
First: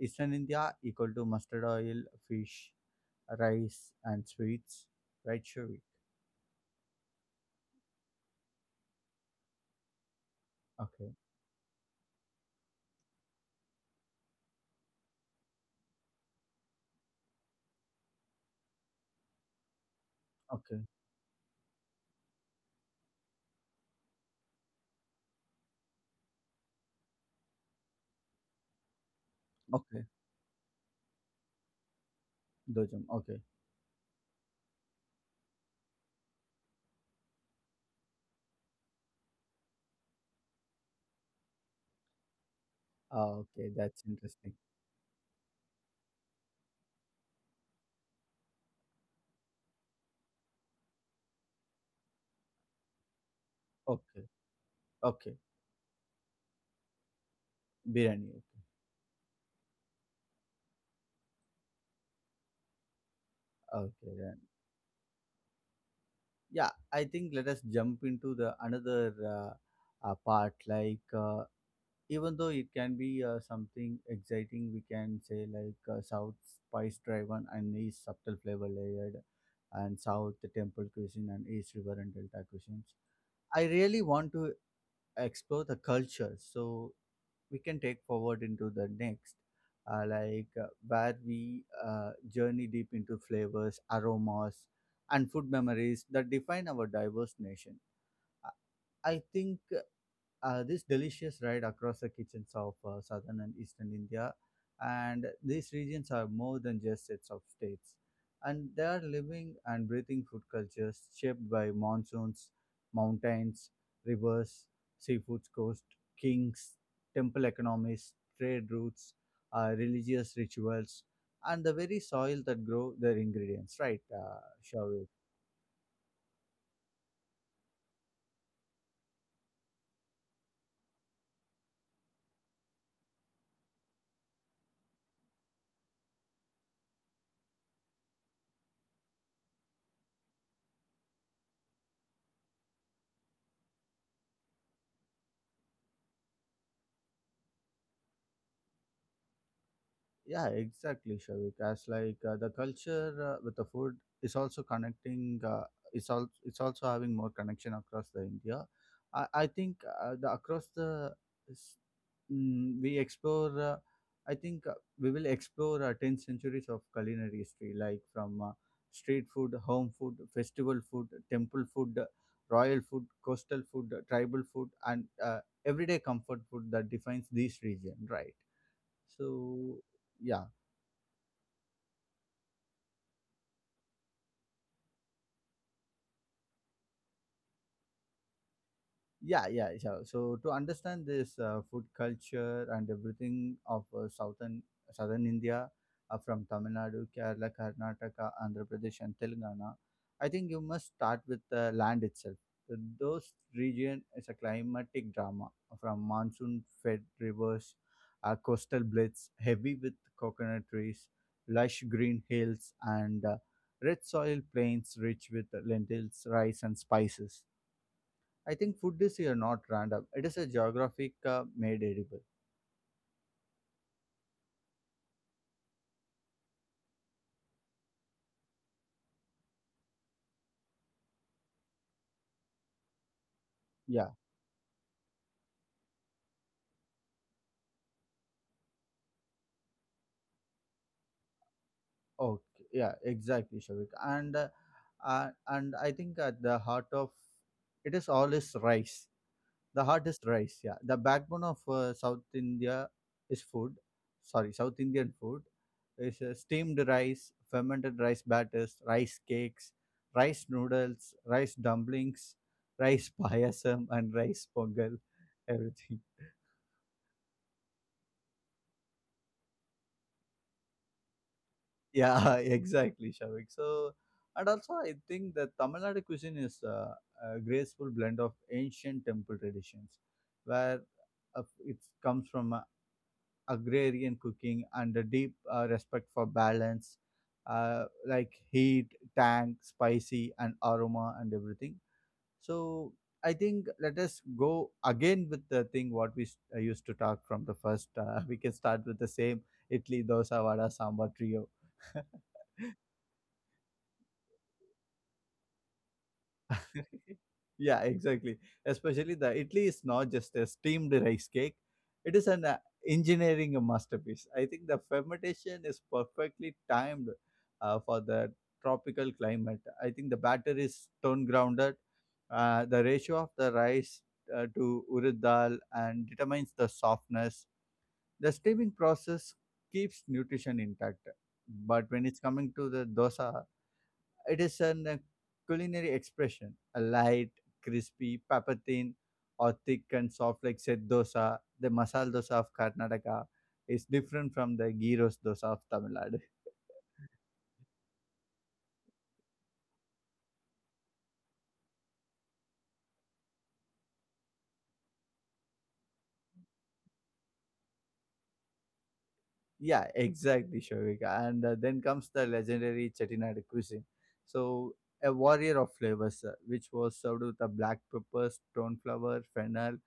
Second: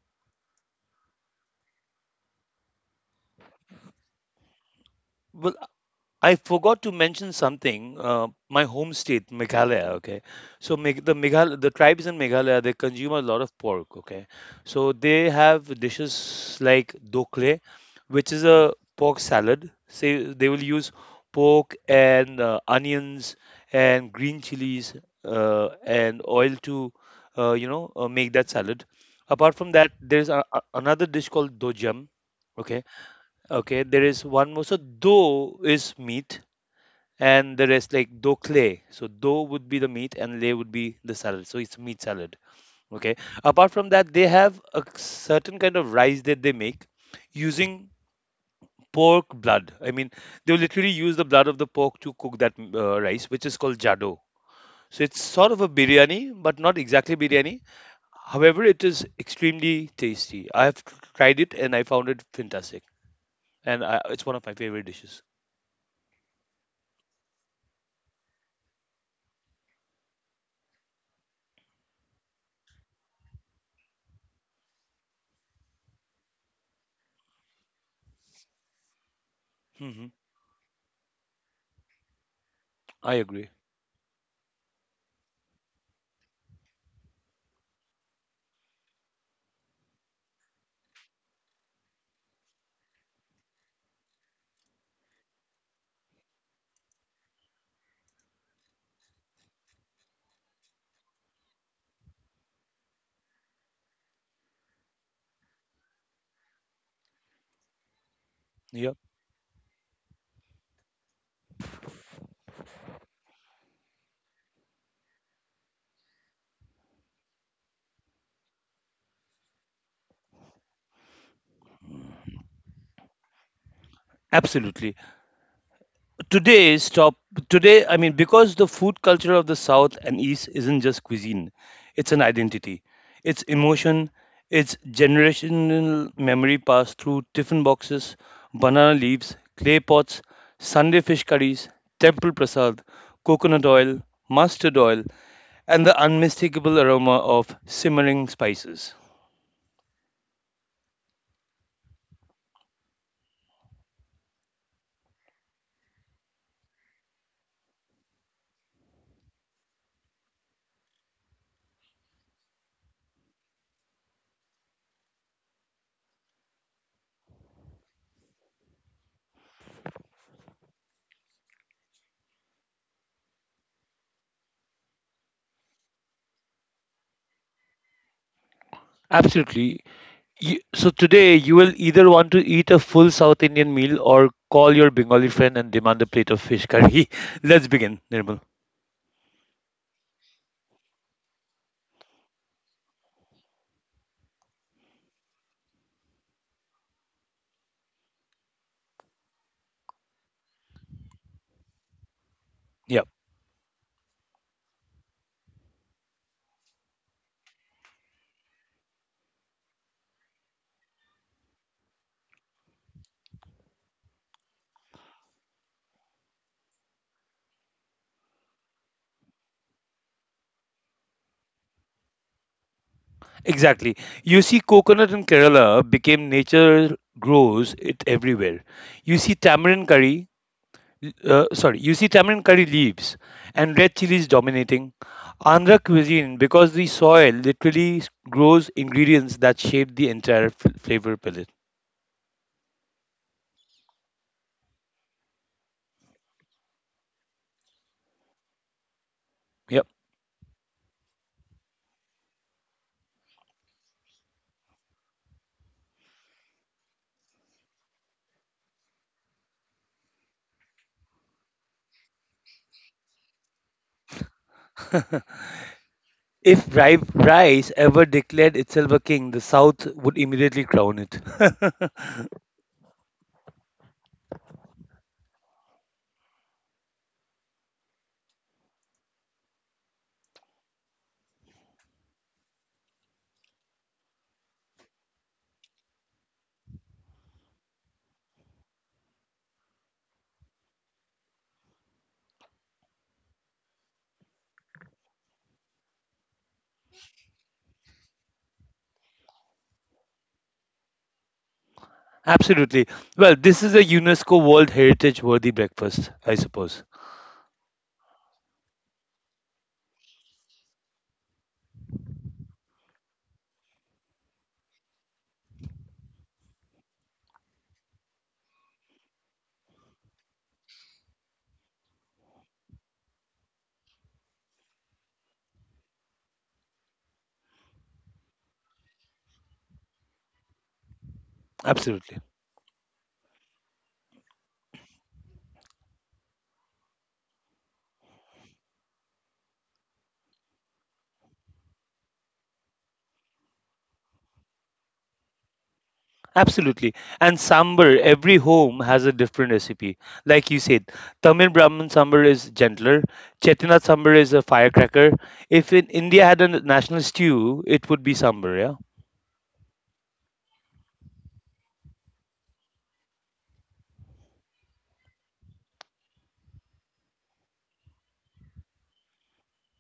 Eastern India equal to mustard oil, fish, rice, and sweets. Right, Well, Shavik? I forgot to mention something. My home state, Meghalaya. Okay, so Meg- Okay, the Meghal the tribes in Meghalaya they consume a lot of pork. Okay, so they have dishes like dokle, which is a pork salad. Say they will okay, use pork and onions and green chilies and oil to you know make that salad. Apart from that, okay. there's another dish called dojam. Okay? Dojum. Okay. Okay, there is one more. So do is meat, and the rest like do clay. So do would be the meat, and lay would be the salad. So it's meat salad. Okay. Ah, okay, Apart from that's that, they interesting. have a certain kind of rice that they make using pork blood. I mean, they literally use the blood of the pork to cook that rice, which is called jado. Okay, So it's okay. sort of a biryani, but not exactly biryani. Biryani. Okay, However, it is extremely tasty. I have tried it and I found it fantastic, and okay. it's Then. one of my favorite dishes. Yeah, I think let us jump into the another part. Like even though it can be something exciting, we can say like South spice driven and East subtle flavor layered, and Mm-hmm. South the temple cuisine and East river and delta cuisines. I agree. I really want to explore the culture, so we can take forward into the next like where we journey deep into flavors, aromas, and food memories that define our diverse nation. I think this delicious ride across the kitchens of southern and eastern India. And these regions are more than just sets of states. And they Yeah, are living and breathing food cultures shaped by monsoons, mountains, rivers, seafood coast, kings, temple economies, trade routes, religious rituals, and the very soil that grow their ingredients, right, absolutely. Shaurya? Today, stop. I mean, because the food culture of the South and East isn't just cuisine, it's an identity, it's emotion, it's generational memory passed through tiffin boxes, banana leaves, clay pots, Sunday fish curries, temple prasad, coconut oil, mustard oil, and the unmistakable aroma of simmering spices. Yeah, exactly, Shavik. As like the culture with the food is also connecting. It's all. It's also having more connection across the India. I think the across the s- we explore. I think we will explore 10 centuries of culinary history, like from street food, home food, festival food, temple food, royal food, coastal food, tribal food, and uh, everyday comfort food that defines this region. Right. So Absolutely. yeah. You, so today you will either want to eat a full South Indian meal or call your Bengali friend and demand a plate of fish curry. Let's begin, Nirmal. Yeah, yeah, yeah. So to understand this food culture and everything of southern India, from Tamil Nadu, Kerala, Karnataka, Andhra Pradesh, and Telangana, I think you must start with the land itself. So Yeah, those region is a climatic drama from monsoon-fed rivers, coastal blitz heavy with coconut trees, lush green hills, and red soil plains rich with lentils, rice, and spices. I think food is here not random. It is a geographic made edible. exactly. You see, coconut in Kerala became nature grows it everywhere. You see tamarind curry, you see tamarind curry leaves and red Yeah. chilies dominating Andhra cuisine because the soil literally grows ingredients that shape the entire flavor palette. Okay. Yeah. Exactly, Shavik. And I think at the heart of it is all is rice. Yeah. The heart is rice. Yeah. The backbone of South India is food. Sorry, South Indian food is steamed rice, fermented rice batters, rice cakes, rice noodles, rice dumplings, rice payasam, and rice pongal. Everything. If rice ever declared itself a king, the South would immediately crown it. Yeah, exactly, Shavik. So, and also I think that Tamil Nadu cuisine is a graceful blend of ancient temple traditions, where it comes from agrarian cooking and a deep respect for balance, like heat, tank, spicy, and aroma, and everything. So, I think let us go again with the thing what we used to talk from the first. We can start with the same Italy, dosa, vada, sambar trio. Absolutely. Well, this is a UNESCO World Heritage worthy breakfast, I suppose. Yeah, exactly. Especially the Italy is not just a steamed rice cake, it is an engineering masterpiece. I think the fermentation is perfectly timed for the tropical climate. I think the batter is stone grounded. The ratio of the rice to urad dal and determines the softness. The steaming process keeps nutrition intact. But when it's Absolutely. coming to the dosa, it is an culinary expression, a light, crispy, pepper thin, or thick and soft like set dosa. The masala dosa of Karnataka is different from the gyros dosa of Tamil Nadu. Absolutely. And sambar, every home has a different recipe. Like you said, Tamil Brahmin sambar is gentler, Chettinad sambar is a firecracker. If in India had a national stew, it would be sambar, yeah? Yeah, exactly, Shovika. And then comes the legendary Chettinad cuisine. So, a warrior of flavors, which was served with a black pepper, stone flower, fennel,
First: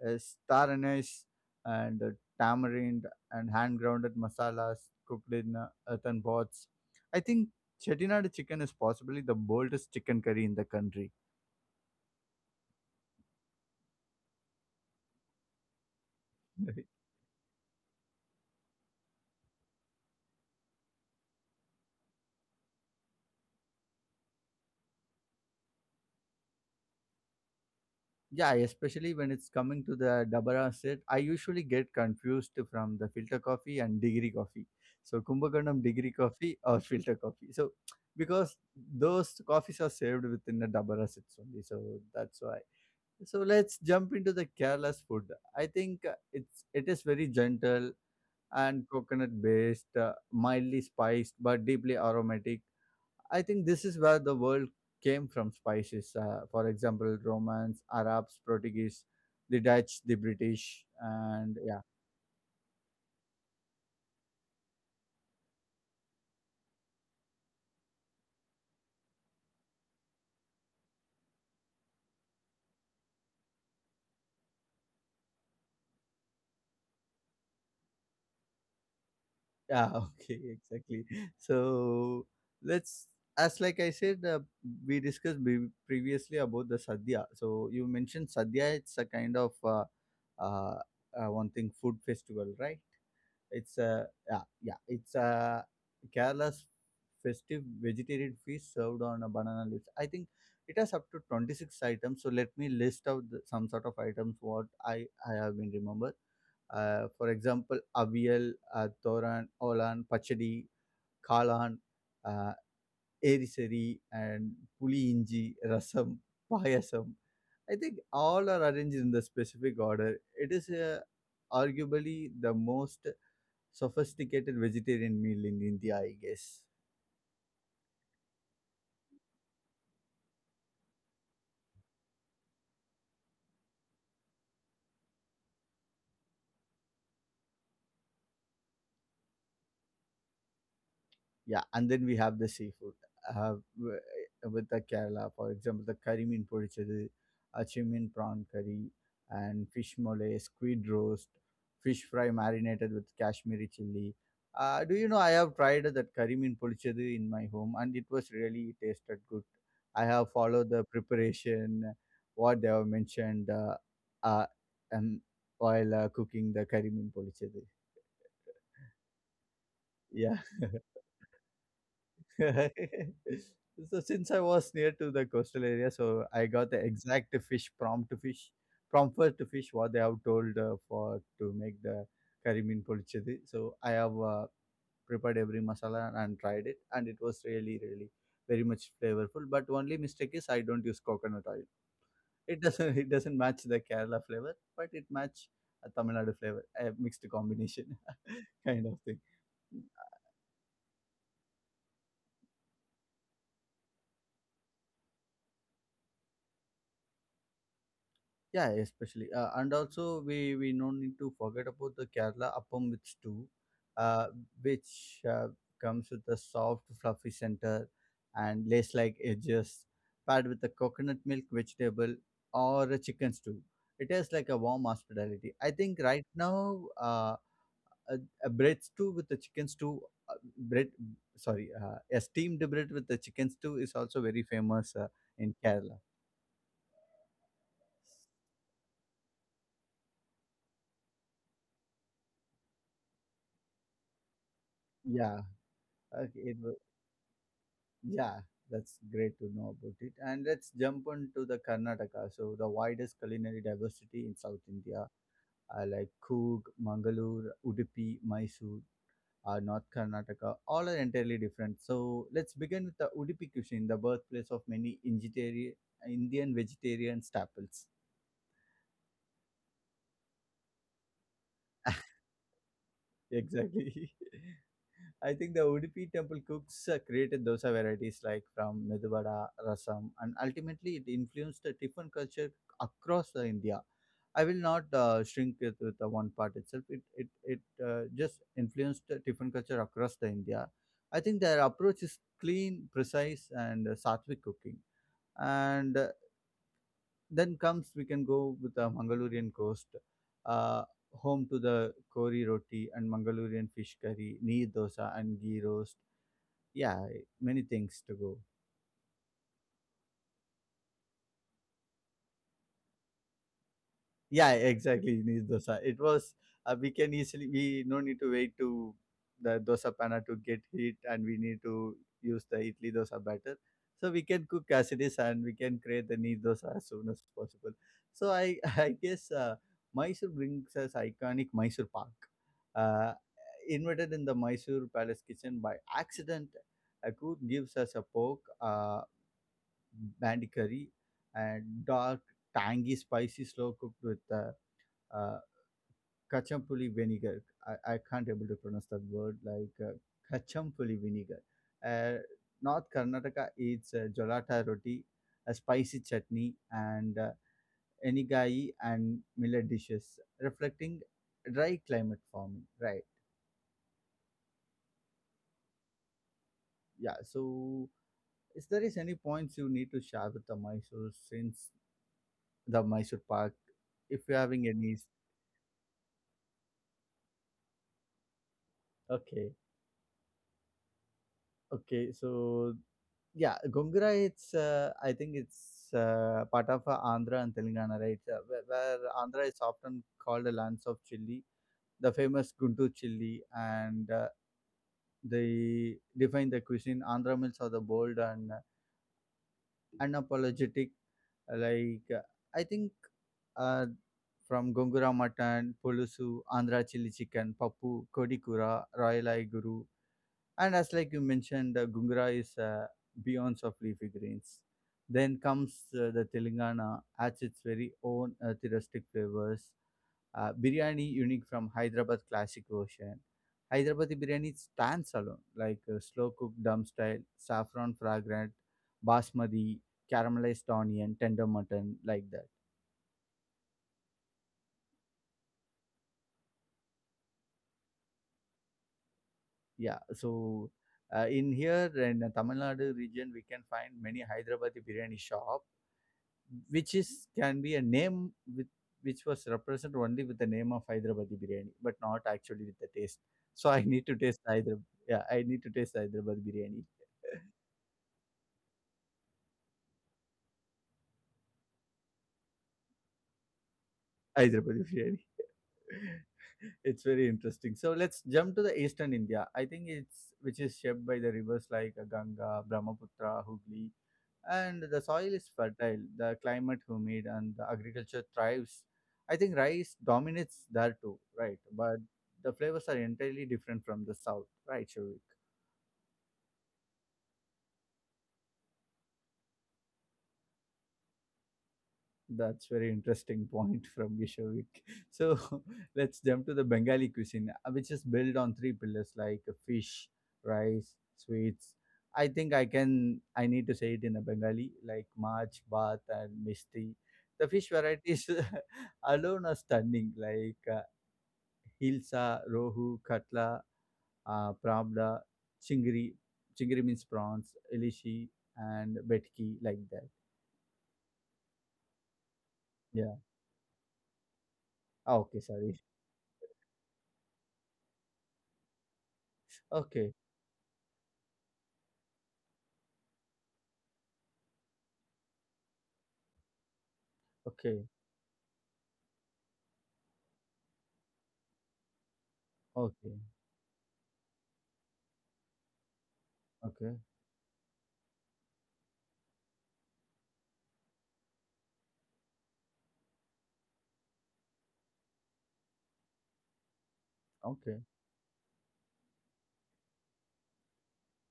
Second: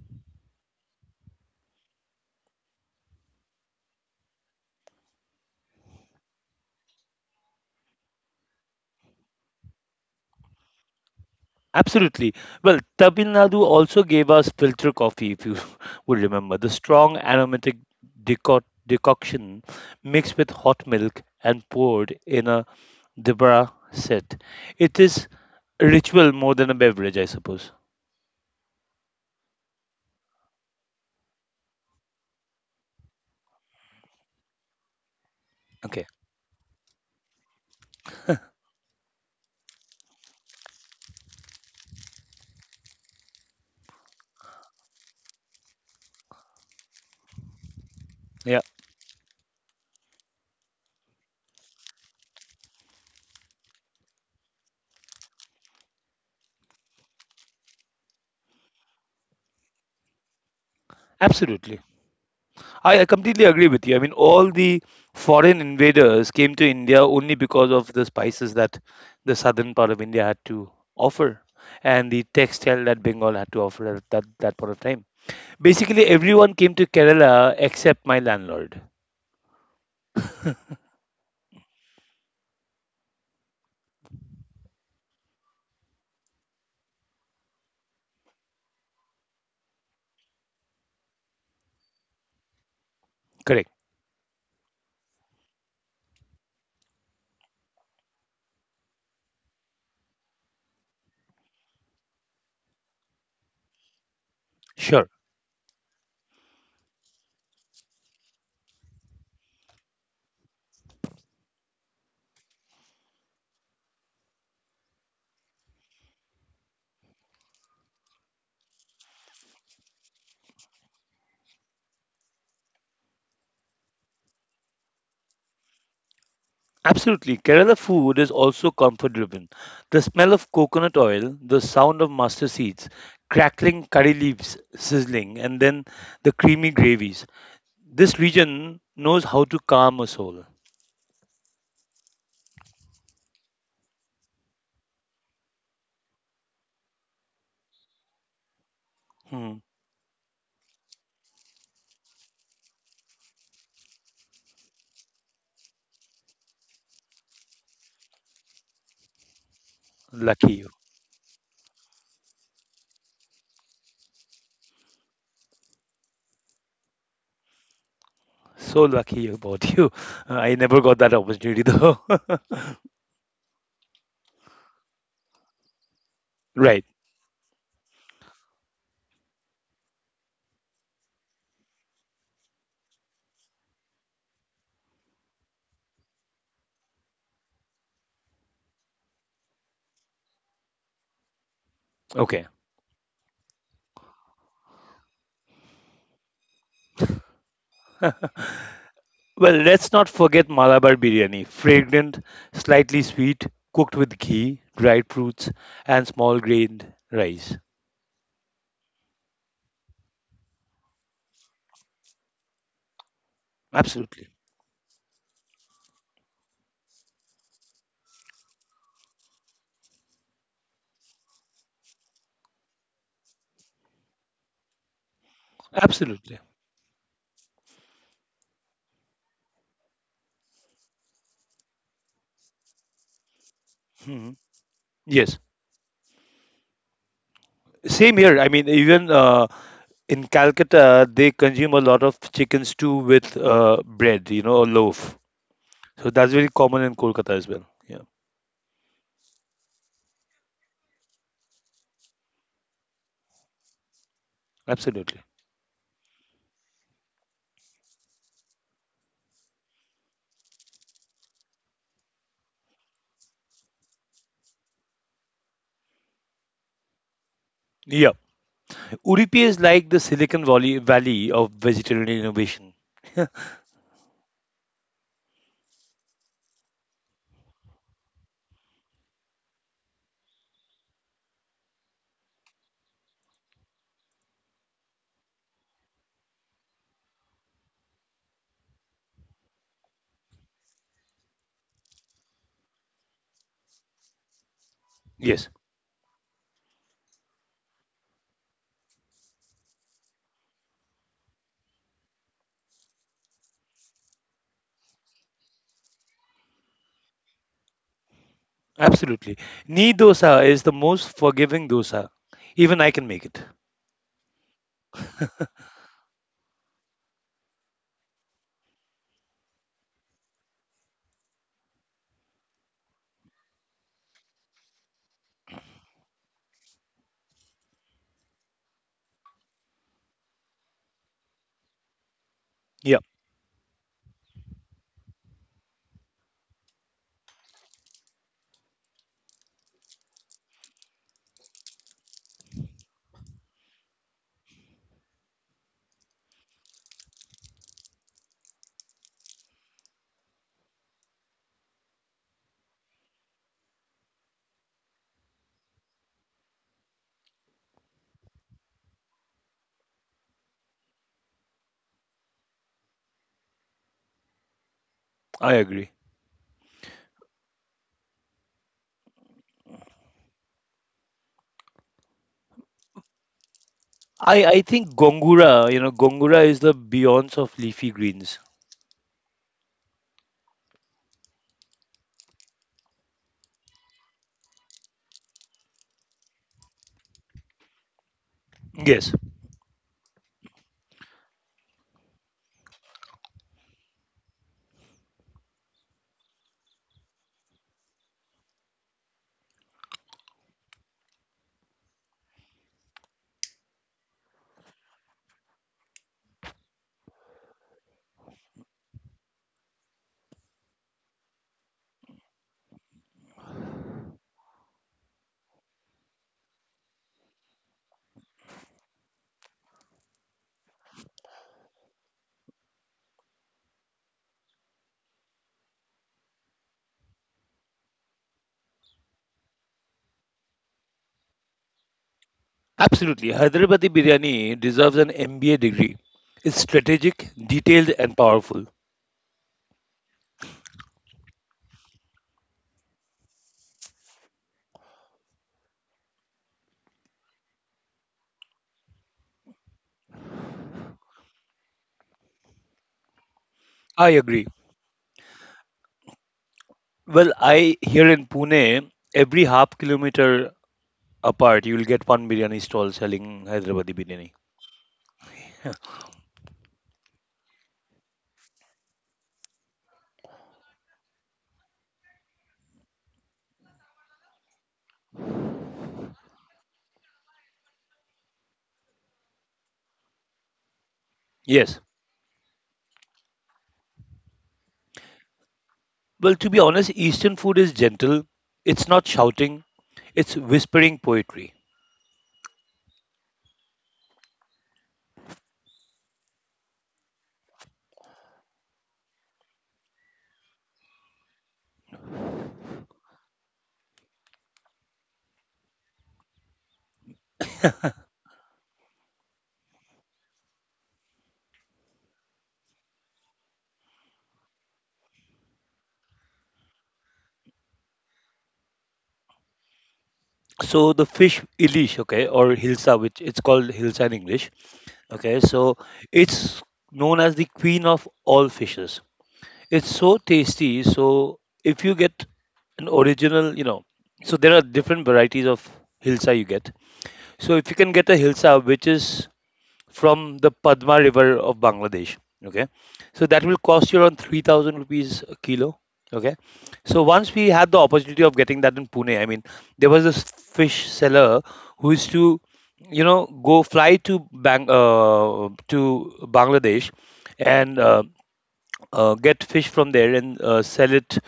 is star anise and tamarind and hand grounded masalas cooked in earthen pots. I think Chettinad chicken is possibly the boldest chicken curry in the country. Absolutely. Well, Tamil Nadu also gave us filter coffee, if you would remember. The strong aromatic decoction mixed with hot milk and poured in a Debra set. It is a ritual more than a beverage, I suppose. Yeah, especially when it's coming to the Dabara set, I usually get confused from the filter coffee and degree coffee. So Kumbakonam Okay. degree coffee or filter coffee. So because those coffees are served within the Dabara sets only, so that's why. So let's jump into the Kerala's food. I think it is very gentle Yeah, and coconut based, mildly spiced but deeply aromatic. I think this is where the world came from spices. For example, Romans, Arabs, Portuguese, the Dutch, the British, and yeah. absolutely. I completely agree with you. I mean, all the foreign invaders came to India only because of the spices that the southern part of India had to offer and the textile that Bengal had to offer at that point of time. Basically, everyone came to Kerala except my landlord. Yeah, okay, exactly. So let's, as like I said, we discussed previously about the sadhya. So you mentioned sadhya, it's a kind of uh, one thing food festival, right? Correct. It's a, yeah, yeah, it's a Kerala's festive vegetarian feast served on a banana leaves. I think it has up to 26 items. So let me list out some sort of items what I, Sure. I have been remember. For example, avial, thoran, olan, pachadi, kalan, uh, eriseri, and puli inji, rasam, payasam. I think all are arranged in the specific order. It is arguably the most sophisticated vegetarian meal in India, I guess. Absolutely. Kerala food is also comfort driven. The smell of coconut oil, the sound of mustard seeds, crackling curry leaves sizzling, and then the creamy gravies. This region knows how to calm a soul. Yeah, and then we have the seafood with the Kerala, for example, the curry mean porichadu, achimin prawn curry, Hmm. and fish mole, squid roast, fish fry marinated with Kashmiri chili. Do you know I have tried that curry mean porichadu in my home, and it was really tasted good. I have Lucky followed you. the preparation, what they have mentioned, uh, and while cooking the curry mean porichadu. So lucky about you. Yeah. I never got that opportunity though. So since I was near to the coastal area, so I got the Right. exact fish prompt to fish, prompt to fish what they have told for to make the curry mean polichedi. So I have prepared every masala and tried it, and it was really, really very much flavorful. But only mistake is I don't use coconut oil. Okay. It doesn't it doesn't match the Kerala flavor, but it match a Tamil Nadu flavor, a mixed combination Huh. kind of thing. Well, let's not forget Malabar biryani. Fragrant, slightly sweet, cooked with ghee, dried fruits, and small grained rice. Yeah, especially. And also, we no need to forget about the Kerala appam with stew, uh, Absolutely. which comes with a soft, fluffy center and lace like edges, paired with a coconut milk vegetable or a chicken stew. It is like a warm hospitality. I think right Absolutely. now, a, a bread stew with the chicken stew, uh, bread, a steamed bread with the chicken stew is also Mhm. very famous Yes. in Kerala. Same here. I mean, even in Calcutta, they consume a lot of chicken stew with bread, you know, a loaf. Yeah, So that's okay, very it. common in Kolkata as well. Yeah, Yeah, that's great to know about it. And let's jump on to the Karnataka. So the widest culinary diversity in South India, absolutely. Like Coorg, Mangalore, Udupi, Mysore, North Karnataka, all are entirely different. So let's begin with the Udupi cuisine, the birthplace of many vegetarian Indian vegetarian staples. Yeah, Udupi is like the Silicon Valley of vegetarian innovation. Exactly. I think the Udupi temple cooks created dosa varieties like from Meduvada, Rasam, and ultimately it influenced the tiffin culture across the India. I will not shrink it with the one part itself. It just influenced the Tiffin culture across the India. I think their approach is clean, precise, and sattvic cooking. Yes, And then comes we can go with the Mangalorean coast, uh, home to the kori roti and Mangalorean fish curry, neer dosa and ghee roast. Yeah, many things to go. absolutely. Knee dosa is the most forgiving dosa. Even I can make it. Yeah, exactly. Needs dosa. It was, we can easily, we no need to wait to the dosa panna to get heat, and we need to use the idli dosa batter. So we can cook as it is, and we can create the neat dosa as soon as possible. So I I guess Mysore brings us iconic Mysore Pak, Yeah, uh, invented in the Mysore Palace kitchen by accident. A cook gives us a pork, bandi curry, and dark tangy, spicy, slow cooked with uh, kachampuli vinegar. I can't able to pronounce that word like kachampuli vinegar. Uh, North Karnataka eats jolata roti, a spicy chutney, and enigai and millet dishes, reflecting dry climate farming. Right? I agree. Yeah. So, is there is any points you need to share with the Mysore since the Mysore Park, if you're I having think any? Gongura, you know, Gongura is the Beyonce of leafy greens. Okay. Okay, so yeah, Gongura. It's I think it's part of Andhra and Telangana, right? Where Yes, Andhra is often called the lands of chili, the famous Guntur chili, and they define the cuisine. Andhra meals are the bold and unapologetic. Like I think uh, from Gongura mutton, Pulusu, Andhra chili chicken, Pappu, Kodikura, Royal Eye Guru, and as like you mentioned, Gungra is beyond of leafy greens. Then comes the Telangana, adds its very own earthy flavors. Biryani unique from Hyderabad classic version. Hyderabadi biryani stands alone, like slow cooked dum style, saffron fragrant, basmati, caramelized onion, tender mutton, like that. absolutely. Hyderabadi biryani deserves an MBA degree. It's strategic, detailed, and powerful. Yeah, so in here in the Tamil Nadu region, we can find many Hyderabadi biryani shops. Which is can be a name with which was represented only with the name of Hyderabadi biryani, but not actually with the taste. So I need I to taste agree. Hyderabad. Yeah, I need to taste Hyderabad biryani. Well, I here in Pune, every half kilometer apart, you will get one biryani stall selling Hyderabadi biryani. Hyderabad biryani. It's very interesting. So let's jump to the eastern India. I think it's which is shaped by the rivers like Ganga, Brahmaputra, Hooghly, and the soil is fertile, the climate humid, and the agriculture thrives. I think rice dominates there too, right? Yes. But the flavors are entirely different from the south, right, Shavik? Well, to be honest, Eastern food is gentle. It's not shouting. It's whispering poetry. That's very interesting point from you, Shavik. So let's jump to the Bengali cuisine, which is built on three pillars like fish, rice, sweets. I think I need to say it in a Bengali like mach Bath, and Misti. The fish varieties alone are stunning. Like Hilsa, Rohu, Katla, Pravda, Chingri. Chingri means prawns, Ilishi, and Betki, like that. So the fish ilish, okay, or hilsa, Yeah. which it's called hilsa in English. Ah, okay, Okay, so sorry. it's known as the queen of all fishes. It's Okay, so tasty. So if you get an original, you know, so there are different varieties of hilsa you get. So if you okay, can get a hilsa, which is from the Padma River of Bangladesh, okay, okay, so that will cost you around 3,000 rupees a kilo, okay. okay, So once we had the opportunity of getting that in Pune. I mean, there was this fish seller who used to, you know, go fly to Bang to Bangladesh okay, and get fish from there and sell it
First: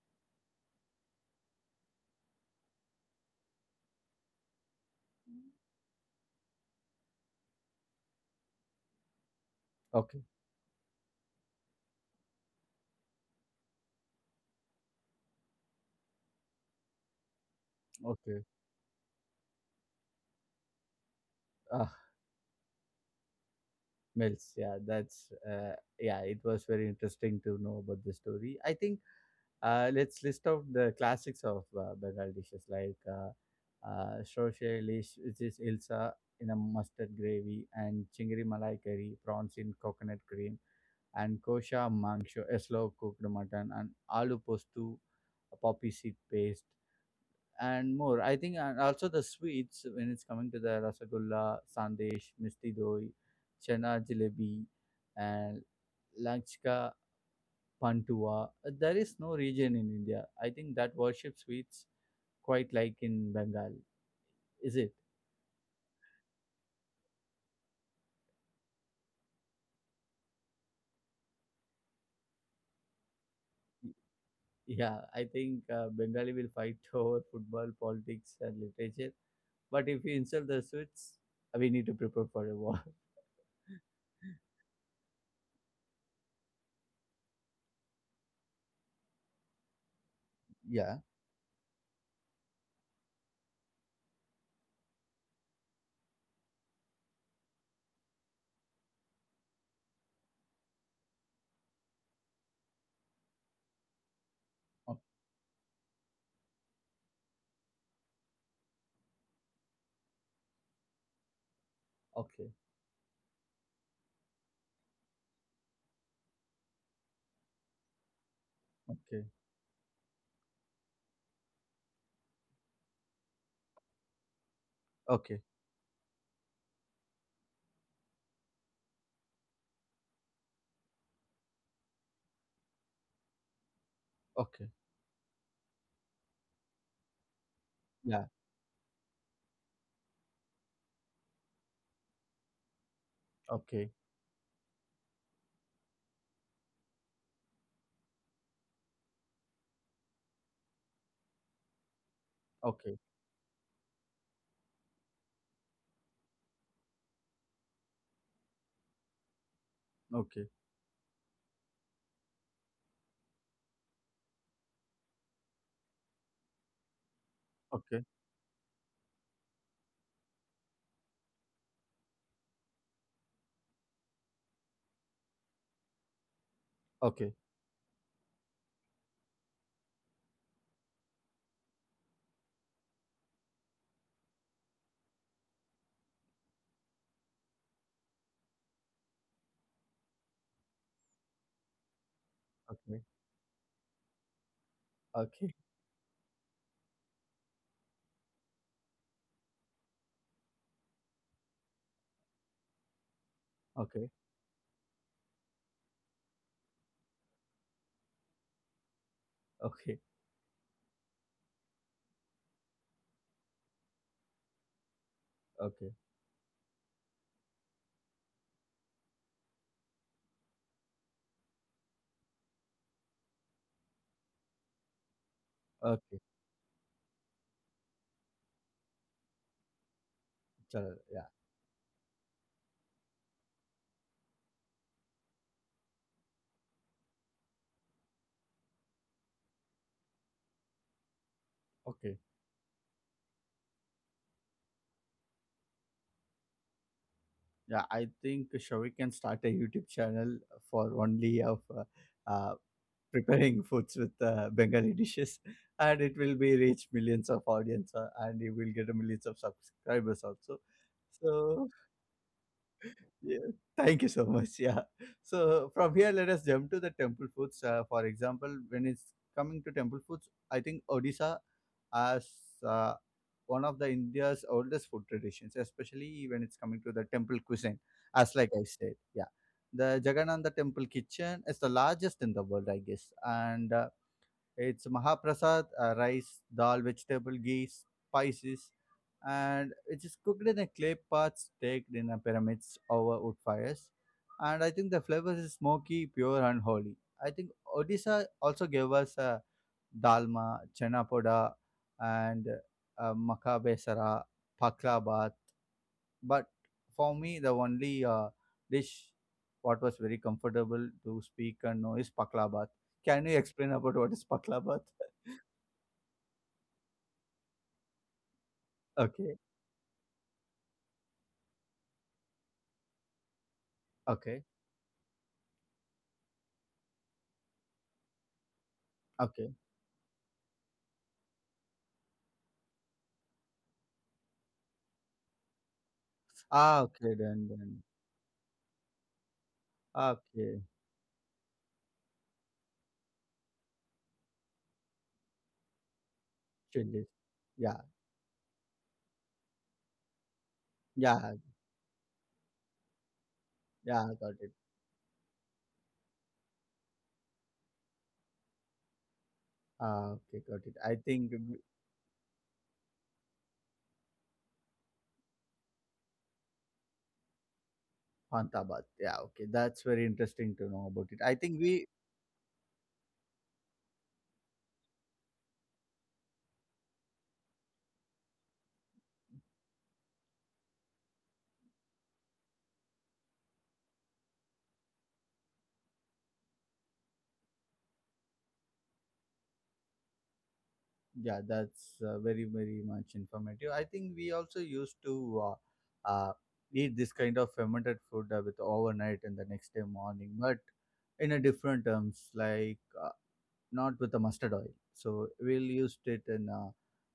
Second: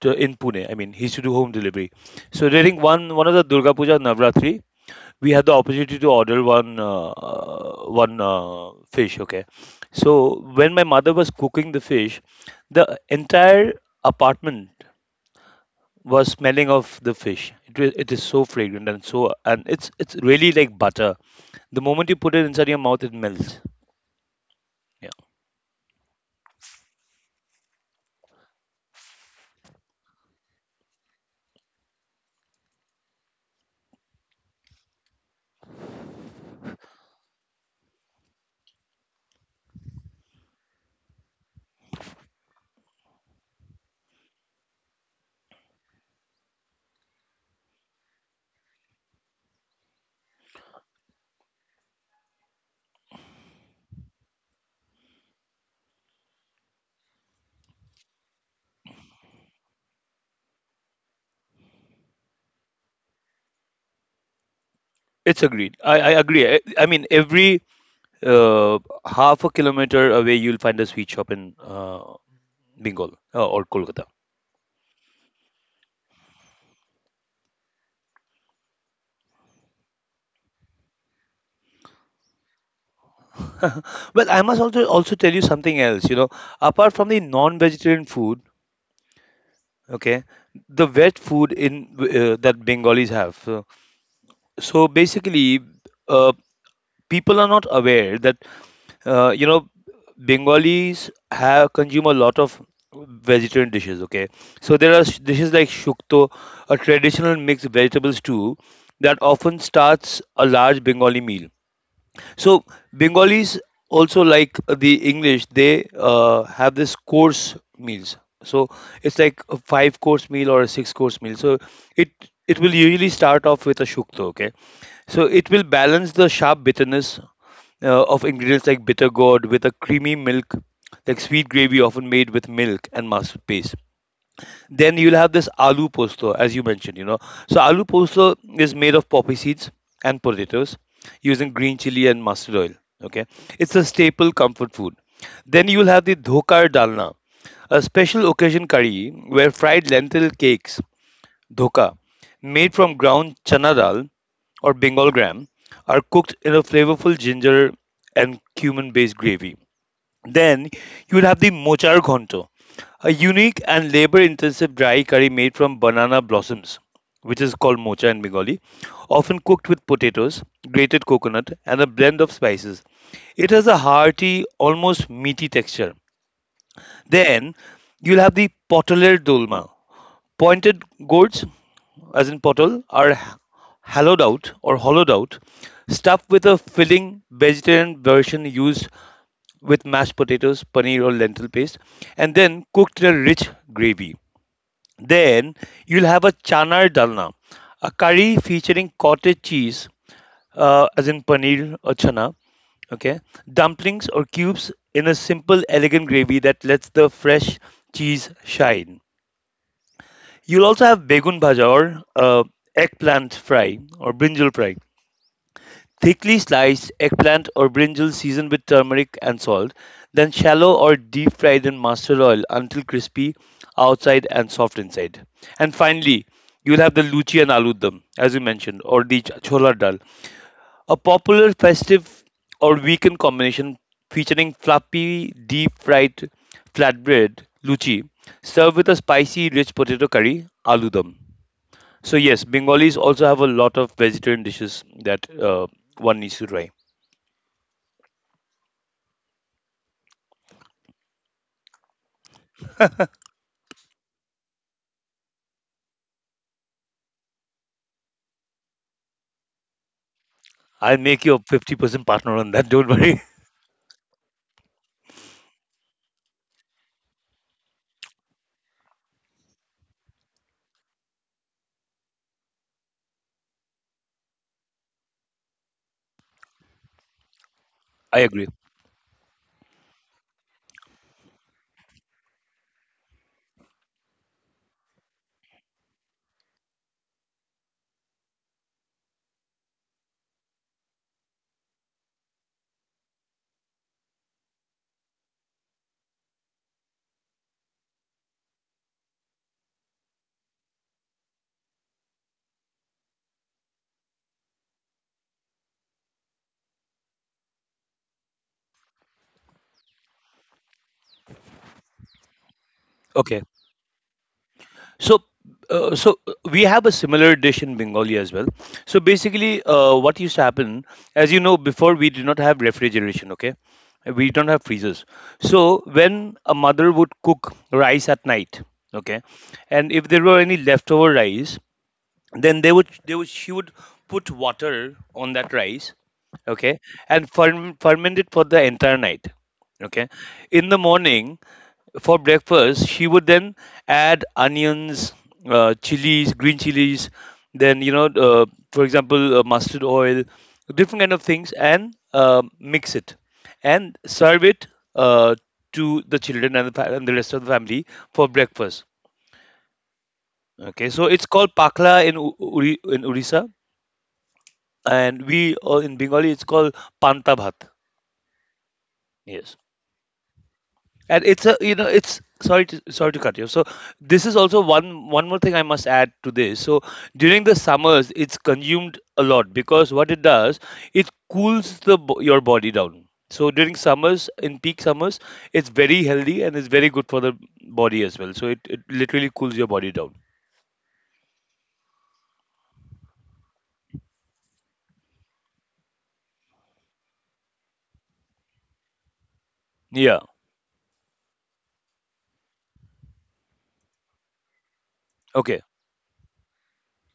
in Pune. I mean, he used to do home delivery. So during one of the Durga Puja Navratri, we had the opportunity to order one fish. Okay, so okay, when my mother was cooking the fish, the entire apartment was smelling of the fish. It is okay. so fragrant, and so and it's really like butter. The Ah. moment you put it inside your mouth, it melts. Mills. Yeah, Yeah, that's yeah. It was very interesting to know about the story. I think let's list out the classics of Bengal dishes like Shoshe lish, which is ilsa in a mustard gravy, and chingari malai curry, prawns in coconut cream, and kosha mangsho, a slow cooked mutton, and aloo postu, a poppy seed paste, and more. I think and also the sweets when it's coming to the rasagulla, sandesh, misti doi, chana jalebi, and lanchka pantua. There is no region in India. I think that worship sweets quite like in Bengal. Is it? it's agreed. I agree. I mean every uh, half a kilometer away you'll find a sweet shop in Bengal or Kolkata. Yeah, I think Bengali will fight over football, politics, and literature. But if you insult the sweets, we need to prepare for a war. Well, I must also tell you something else. You know, apart from the non-vegetarian food, okay, the Yeah. veg food in that Bengalis have. So, so basically, uh, people are not aware that you know Bengalis have consume a lot of vegetarian dishes. Okay, so there o- are dishes like shukto, a traditional mixed vegetable stew that often starts a large Bengali meal. Okay. So Bengalis also like the English, they have this course meals. So it's Okay. like a five course meal or a six course meal. So it it will usually start off with a shukta, okay? So Okay. it will balance the sharp bitterness of ingredients like bitter gourd with a creamy milk, like sweet gravy often made with milk and mustard paste. Okay. Then you'll have this aloo posto, as you mentioned, you know. So aloo Yeah. posto is made of poppy seeds and potatoes using green chili and mustard oil. Okay. It's a Okay. staple comfort food. Then you'll have the dhokar dalna, a special occasion curry where fried lentil cakes, dhoka, made from Okay. ground chana dal or Bengal gram, are cooked in a flavorful ginger and cumin based gravy. Okay. Then you will have the mochar ghonto, a unique and labor-intensive dry curry made from banana blossoms, which is called Okay, mocha in Bengali, often cooked with potatoes, grated coconut, and a blend of spices. It has a hearty, almost meaty texture. okay, Then you'll have the potoler dolma. Pointed gourds, as in potol, are hollowed out or hollowed out, stuffed with a filling vegetarian version used with mashed potatoes, paneer, or lentil paste, and then okay, cooked in a rich gravy. okay, Then you'll have a chanar dalna, a curry featuring cottage cheese, as in paneer or chana, okay, okay, dumplings or cubes in a simple, elegant gravy that lets the fresh cheese shine. okay, You'll also have begun bhaja or eggplant fry or brinjal fry. okay, Thickly sliced eggplant or brinjal seasoned with turmeric and salt, then shallow or deep fried in mustard oil until crispy outside and soft inside. And okay. finally, you'll have the luchi and aloo dum, as you mentioned, or the chola dal, Channel, a yeah, popular festive or weekend combination featuring fluffy deep fried flatbread luchi served with a spicy rich potato curry aloo dum. okay, So yes, Bengalis also have a lot of vegetarian dishes that one needs to try. yeah. I think Shavi can start a YouTube channel for only of uh, preparing foods with Bengali dishes, and it will be reach millions of audience, and you will get a millions of subscribers also. I'll make you a So 50% partner on that. Don't worry. yeah. Thank you so much. Yeah. So from here, let us jump to the temple foods. For example, when it's coming to temple foods, I think Odisha as uh, one of the India's oldest food traditions, especially when it's coming to the temple cuisine, I as agree. like I said. Yeah. The Jagannatha temple kitchen is the largest in the world, I guess. And it's mahaprasad, rice, dal, vegetable, ghee, spices, and it is cooked in a clay pot staked in a pyramids over wood fires. And I think the flavor is smoky, pure, and holy. I think Odisha also gave us a dalma, chana poda, and maka besara. But for me the only dish what was very comfortable to speak and know is bath. Can you Okay. explain about what is bath? So, so we have a similar dish in Bengali as well. So Okay. basically, what used to happen, as you know, before we did not have refrigeration. Okay, we Okay. don't have freezers. So when a mother would cook rice at night, okay, Okay. and if there were any leftover rice, then they would she would put water on that rice, okay, Ah, okay, and then. Ferment it for the entire night. Okay, Okay. in the morning for breakfast, she would then add onions, chilies, green Chilli. chilies, Yeah. then you know, for example, mustard oil, different kind of Yeah. things, and mix it and Yeah, got serve it. it uh, to the children and the rest of the family for breakfast. Ah, okay, got it, Okay, I so think. it's called pakla in in Orissa, and we in Bengali it's called panta bhat. Pantabat, yeah, okay, Yes. that's very interesting to know about it. And I it's a think you we, know it's sorry to cut you, so this is also one more thing I must add to this. So during the summers it's consumed a lot because what it does, it cools your body down. So during summers, in peak summers, it's very healthy and it's very good for the body as well. So it literally cools your body down. yeah, that's very very much informative. I think we also used to uh, eat this kind of fermented food with overnight and the next day Yeah. morning, but in a different terms, like, not with the mustard oil, so Okay. we'll used it in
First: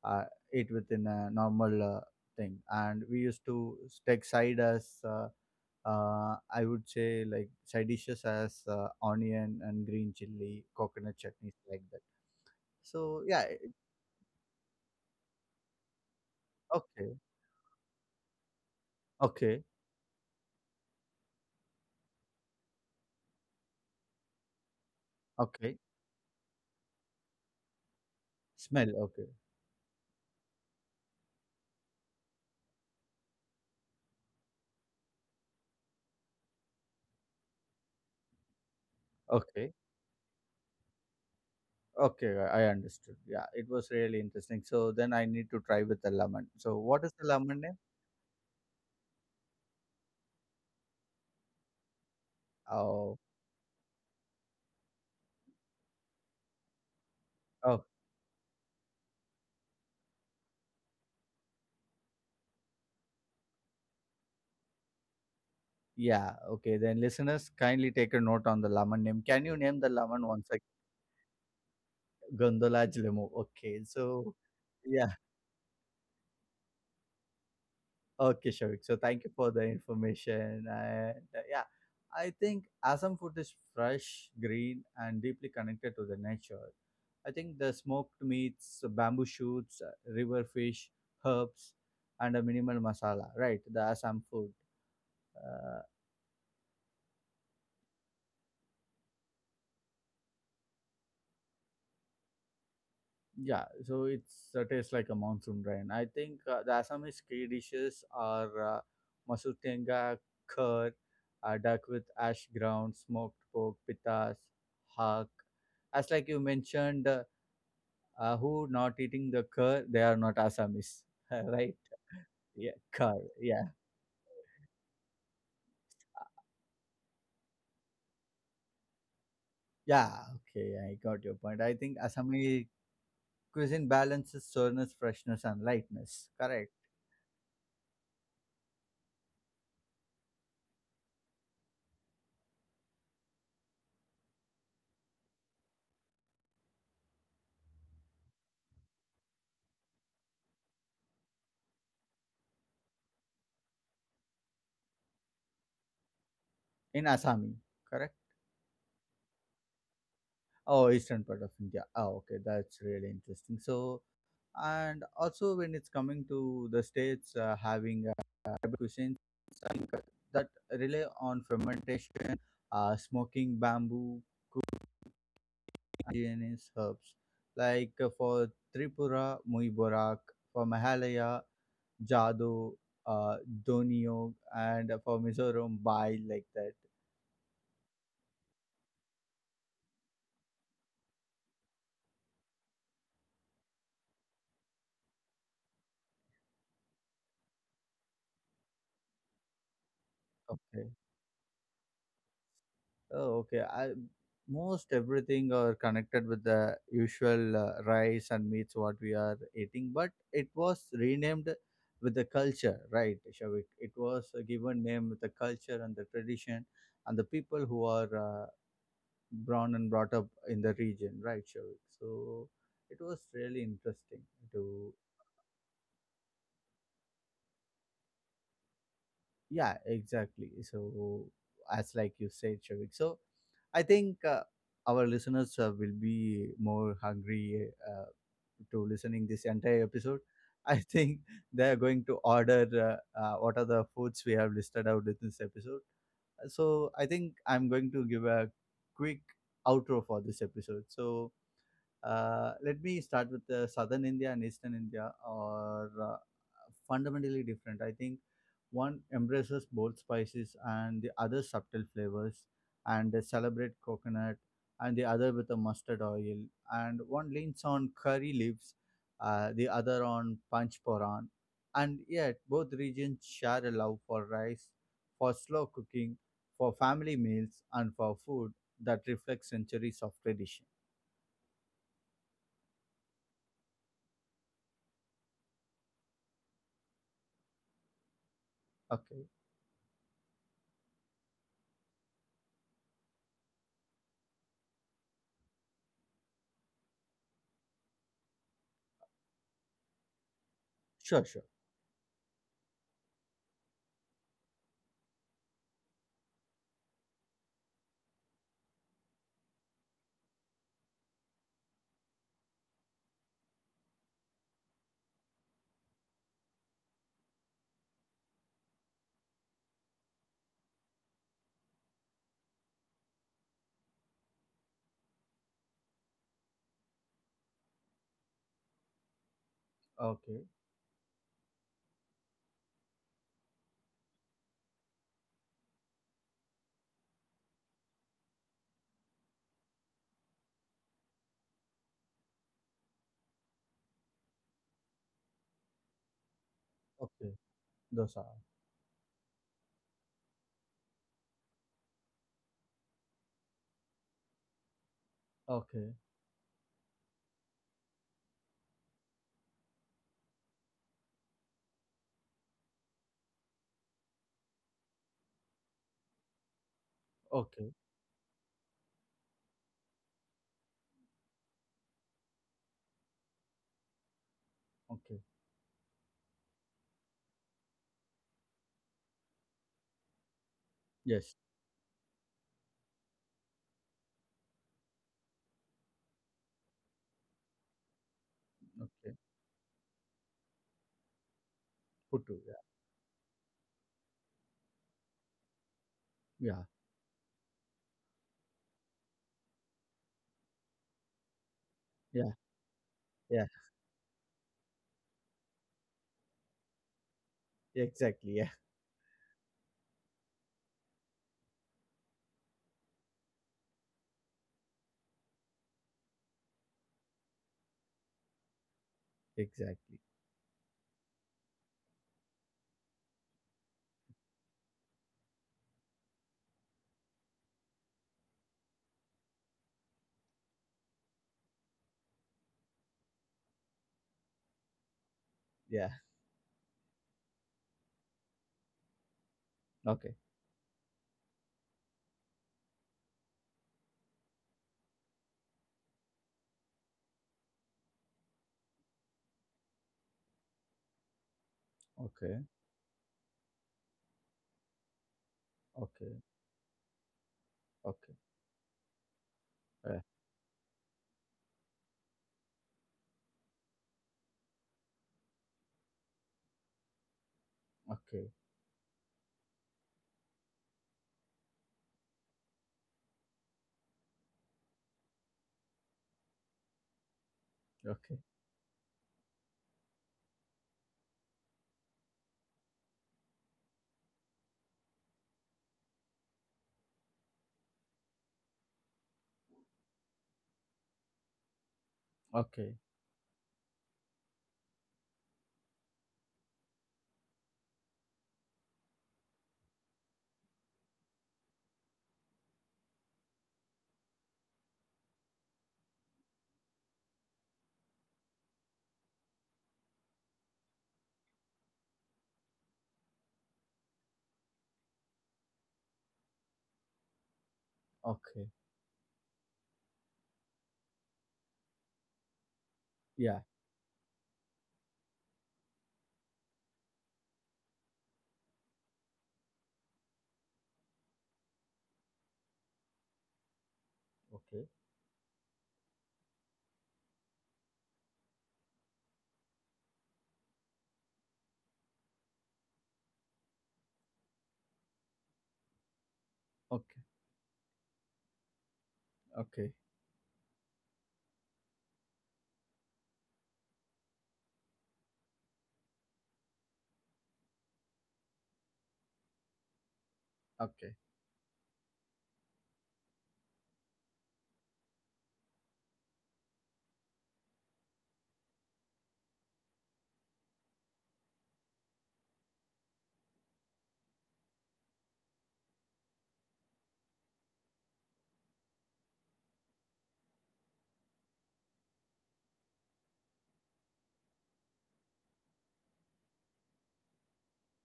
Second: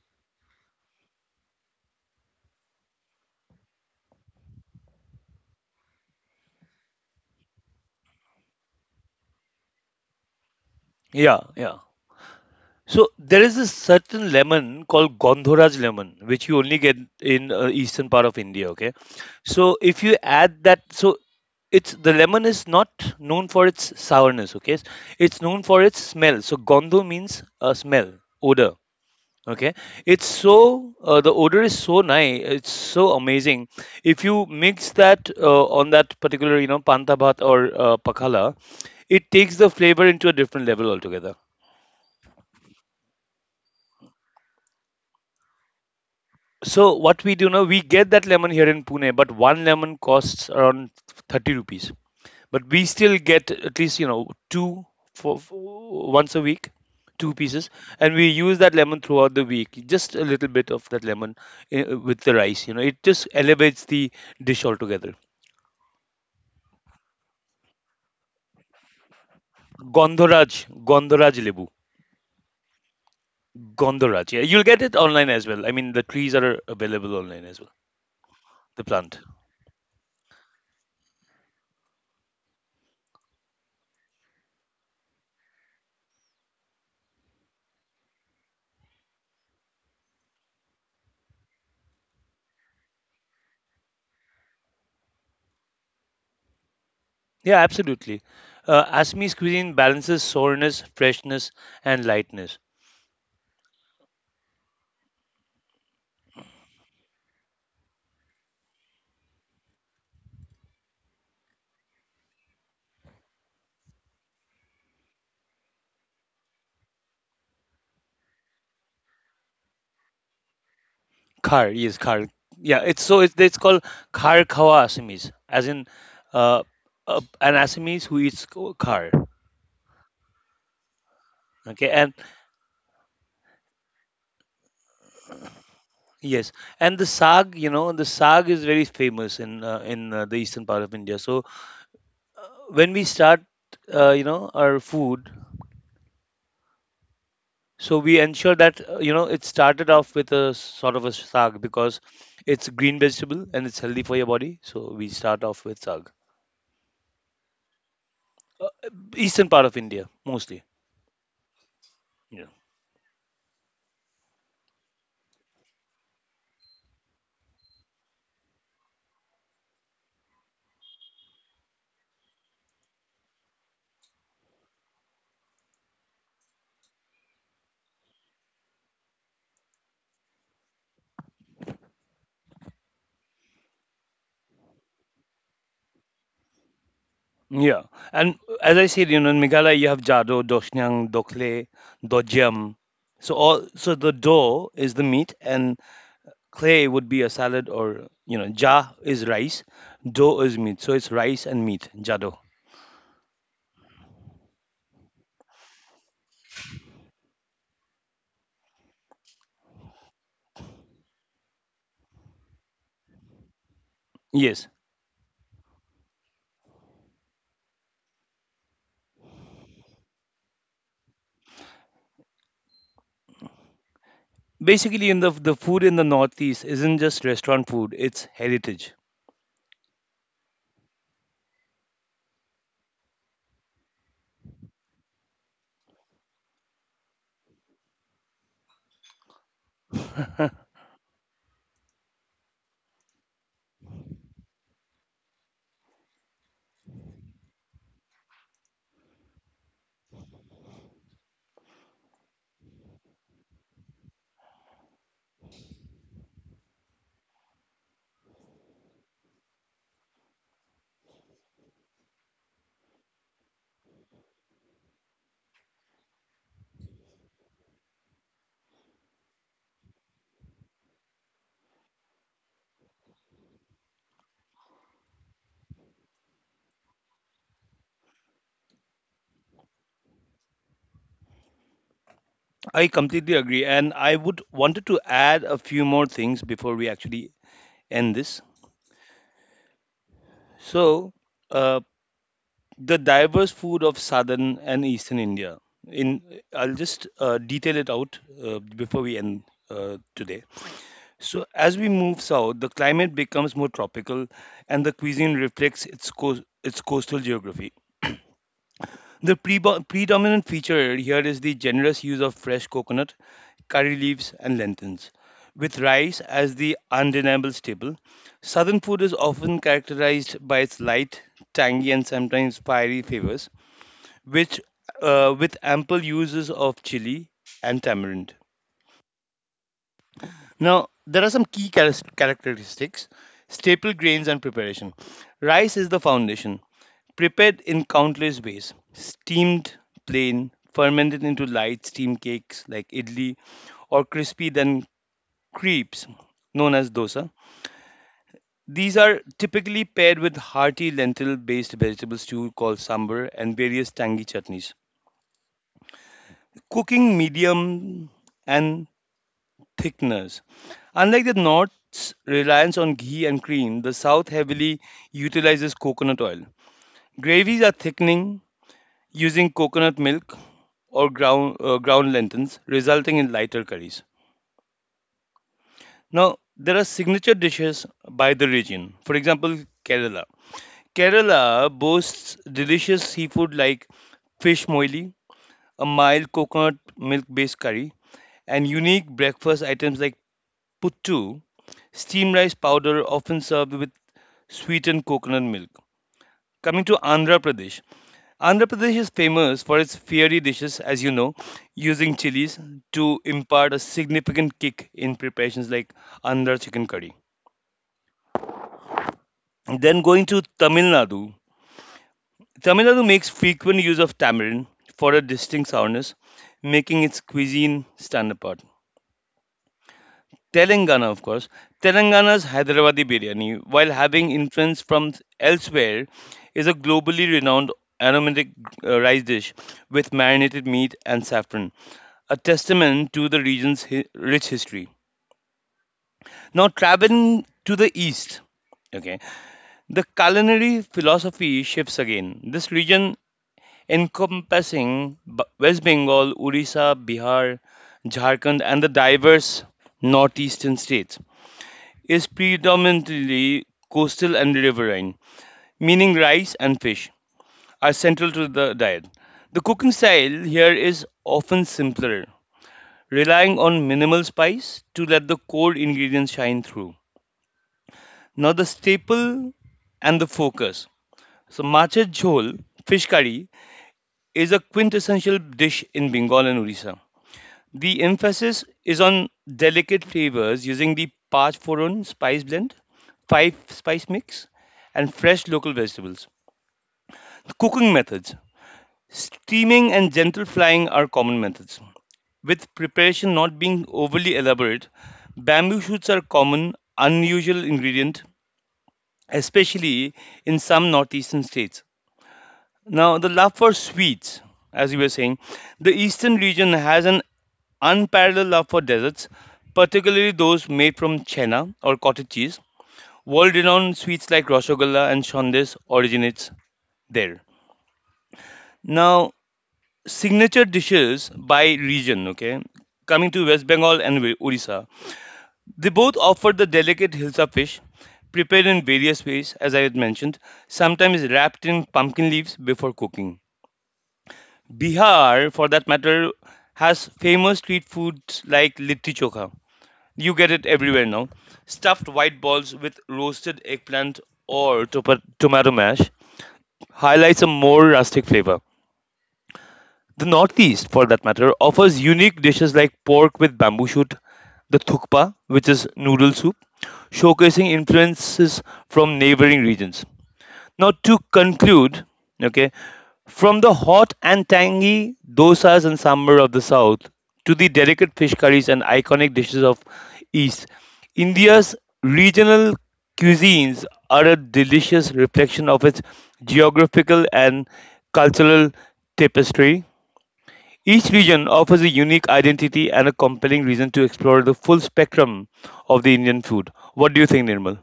uh, it within a normal thing, and we used to take side as I would say like side dishes as onion and green chili coconut Yeah, chutneys, yeah. like that. So So yeah, there is a it- certain lemon called Gondhoraj lemon, which you only get okay. in eastern part of India. Okay, Okay, so if you add that, so it's, the lemon is not known for its sourness, okay, it's known okay. for its smell. So gondo means a smell, odor. Smell, okay, Okay, it's so the odor is so nice, it's so amazing. If you mix that on that particular, you know, panta bhat or pakhala, it takes the okay, flavor into a different level altogether. okay. I understood. Yeah, it was really interesting. So then I need to try with the lemon. So So what is what the we do lemon now, name? we get that lemon here in Pune, but one lemon costs around 30 rupees. But we still Oh, get at least, you know, two, for once a week, two pieces, oh, and we use that lemon throughout the week. Just a little bit of that lemon with the rice, you know, it just elevates the dish altogether. yeah. Okay, then listeners, kindly take a note on the lemon name. Can you name the lemon once Gondoraj, again? Gondoraj lebu, Gondolaj Limo. Okay, Gondoraj. so Yeah, you'll get it yeah. online as well. I mean, the trees are available online as well, Okay, Shavik. the So plant. thank you for the information. And yeah, I think Assam food is fresh, green, and deeply connected to the nature. I think the smoked meats, bamboo shoots, river fish, herbs, and a minimal masala, right? The Assam food. Uh, Yeah, absolutely. Assamese cuisine balances sourness, freshness, and lightness. Yeah, so it's tastes like a monsoon rain. I think the Assamese key dishes are masur curd, duck with ash ground, smoked pork, pitas, hak. As like you mentioned, who not eating the curd, they are not Assamese, right? Khar, yes, khar. Yeah, Yeah, it's curd. so it's Yeah, called khar khawa Assamese, as in uh, an Assamese who eats khar. yeah. Okay, I got your point. I Okay, think and Assami cuisine balances sourness, freshness, and lightness. yes, Correct. and the sag, you know, the sag is very famous in the eastern part of India. So when we start, you know, our food, so we ensure that, you know, it started off with a sort of a sag because it's green vegetable and it's healthy for your body. So we start off with sag. In Assami, correct. Eastern part of India mostly. Oh, eastern part of India. Ah, okay, Yeah. that's really interesting. So, and also when it's coming to the states having tribal cuisines, I think that rely on fermentation, smoking bamboo, indigenous herbs. Like for Tripura, Mui Borak; for Meghalaya, Jado, uh, Doniog; and for Mizoram, Bai, like that. Yeah. And as I said, you know, in Meghalaya you have Jado, Doshnyang, Dokle, Dojiam. So all, so the do is the meat, and clay would be a salad, or you know, ja is rice, do is meat. Okay. So it's rice and meat, jado. Oh, okay. I most everything are connected with the usual rice and meats what we are eating, but it was renamed with the culture, right, Shavik? It was a Yes. given name with the culture and the tradition and the people who are born and brought up in the region, right, Shavik? So it was really interesting to, Basically, in the food in the Northeast isn't just restaurant food; it's heritage. yeah, exactly. So as like you said, Shavik, so I think our listeners will be more hungry to listening this entire episode. I think they are going to order what are the foods we have listed out in this episode. So I think I'm going to give a quick outro for this episode. So let me start with southern India and eastern India are fundamentally different. I think one embraces both spices and the other subtle flavors, and they celebrate coconut, and the other with a mustard oil. And one leans on curry leaves, the other on panch. And yet, both regions share a love for rice, for slow cooking, for family meals, and for food that reflects centuries of tradition. I completely agree, and I would wanted to add a few more things before we actually end this. Okay. So, uh, the diverse food of southern and eastern India. In I'll just detail it out before we end today. Sure, sure. So, as we move south, the climate becomes more tropical, and the cuisine reflects its coastal geography. The predominant feature here is the generous use of fresh coconut, curry leaves, and lentils. With rice as the undeniable staple, southern food is often characterized by its light, tangy, and sometimes fiery flavors, which, with ample uses of chili and tamarind. Okay. Now, there are some key characteristics, staple grains, and preparation. Rice is the foundation, prepared in countless ways: steamed, plain, fermented into light steam cakes like idli, or crispy, then crepes, known as dosa. Okay. Dosa. These are typically paired with hearty lentil based vegetable stew called sambar and various tangy chutneys. Okay, Cooking medium and thickeners. Unlike the North's reliance on ghee and cream, the South heavily utilizes coconut oil. Gravies okay, are thickening using coconut milk or ground lentils, resulting in lighter curries. okay. Now, there are signature dishes by the region. For example, Kerala. Yes. Kerala boasts delicious seafood like fish moili, a mild coconut milk based curry, and unique Okay. breakfast items like Put two, steam Puttu. rice Yeah. powder often served with sweetened coconut milk. Yeah. Coming to Andhra Pradesh, Andhra Pradesh is famous for its fiery dishes, as you know, using Yeah. chilies to Yeah. impart a significant kick in preparations like Andhra chicken curry. Exactly. Yeah. Then going to Tamil Nadu, Tamil Nadu makes frequent use of tamarind for a distinct sourness, making its cuisine stand apart. Exactly. Telangana, of course. Telangana's Hyderabadi biryani, while having influence from elsewhere, is a globally renowned aromatic rice dish with marinated meat and saffron, a testament to the region's rich history. Yeah. Now, traveling to the east, okay, the Okay. culinary philosophy shifts again. This region, encompassing West Bengal, Orissa, Bihar, Jharkhand, and the diverse northeastern states, is Okay, predominantly coastal and riverine, meaning okay, rice and fish are okay, central to the diet. The cooking yeah, style here is often simpler, relying on minimal spice to let the core ingredients shine through. okay, Now, the staple and the focus. So, matcha jhol, fish curry, is a quintessential dish in Bengal and Orissa. The okay, emphasis is on delicate flavors using the Parchforon spice blend, five spice mix, and fresh local vegetables. Cooking methods: steaming and gentle frying are common methods. okay, With preparation not being overly elaborate, bamboo shoots are common, unusual ingredient, especially in some northeastern states. Now, the love for sweets, as you were saying, the eastern region has an unparalleled love for desserts, particularly those made from chena or cottage cheese. World-renowned sweets like Roshgolla and Shondes originates there. okay, Now, signature dishes by region, okay? Coming yeah, to West Bengal and Odisha, they both offer the delicate hilsa fish prepared in various ways, as I had mentioned, sometimes wrapped in pumpkin leaves before cooking. okay, Bihar, for that matter, has famous street foods like litti chokha. You get it everywhere now. Stuffed white balls with roasted eggplant or tomato mash okay, highlights a more rustic flavor. okay, The Northeast, for that matter, offers unique dishes like pork with bamboo shoot, the thukpa, which is noodle soup, showcasing influences from neighboring regions. okay. Now, to conclude, okay, from the hot and tangy dosas and sambar of the south to the delicate fish curries and iconic dishes of east, India's regional cuisines are a delicious reflection of its geographical and cultural tapestry. Each region offers a unique identity and a compelling reason to explore the full spectrum of the Indian food. What do you think, Nirmal?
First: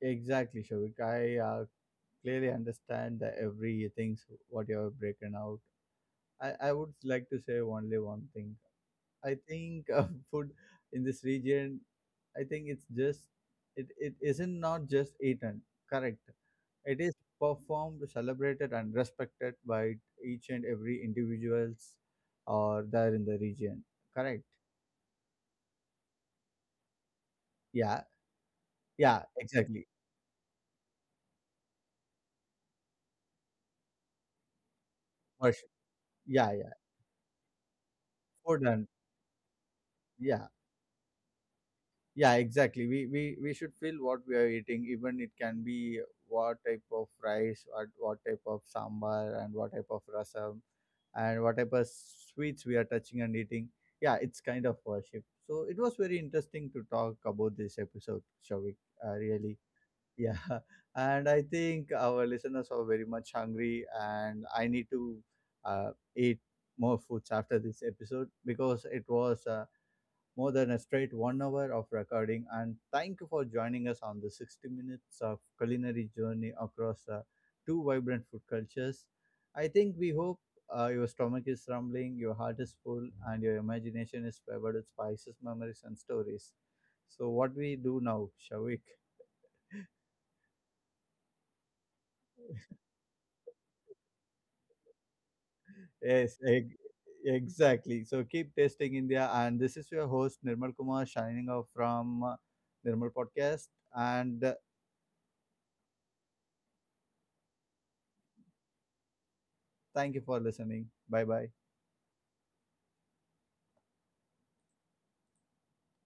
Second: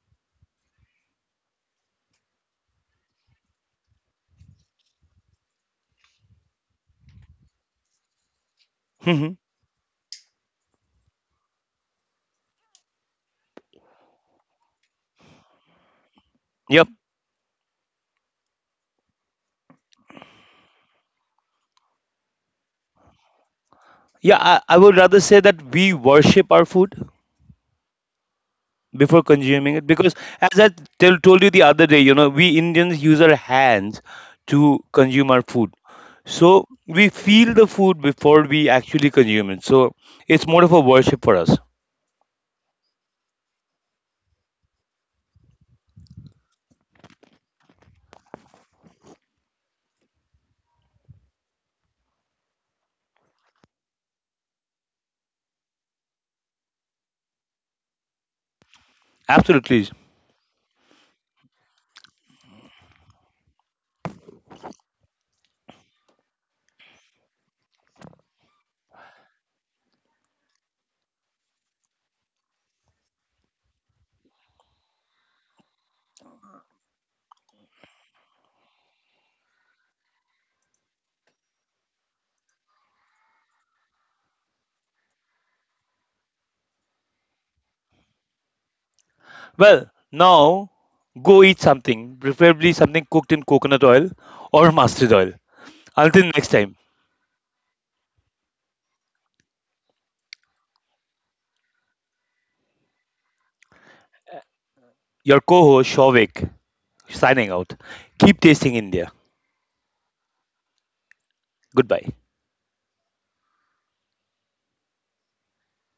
Exactly, Shavik. I clearly understand that everything's what you have broken out. I would like to say only one thing. I think food in this region, I think it's just it isn't not just eaten. Correct. Yep. It is performed, celebrated, and respected by each and every individuals or there in the region. Yeah, Correct. I would rather say that we worship our food Yeah. Yeah. before consuming it Exactly. because, as told you the other day, you know, we Indians use our hands to consume our For sure. food. Yeah. So Yeah. we feel the food before Food we and actually consume it. So it's yeah. more of a worship for us. Yeah, exactly. We should feel what we are eating. Even it can be what type of rice, what type of sambar, and what type of rasam, and what type of sweets we are touching and eating. Yeah, it's kind of worship. So it was very interesting to talk about this episode, Shavik. Really, Absolutely. yeah. And I think our listeners are very much hungry, and I need to uh, eat more foods after this episode, because it was more than a straight 1 hour of recording. And thank you for joining us on the 60 minutes of culinary journey across two vibrant food cultures. I think we hope your stomach is rumbling, your heart is full, and your imagination is flavored with spices, memories, and stories. So, what we do now, Shavik? Well, now go eat something, preferably something cooked in coconut oil or mustard oil. Until Yes, next time, eg- exactly. So, keep tasting India. And this is your host, Nirmal Kumar, shining off from Nirmal Podcast. And your co host Shovik signing out. Keep tasting India. thank you for listening. Bye bye. Goodbye.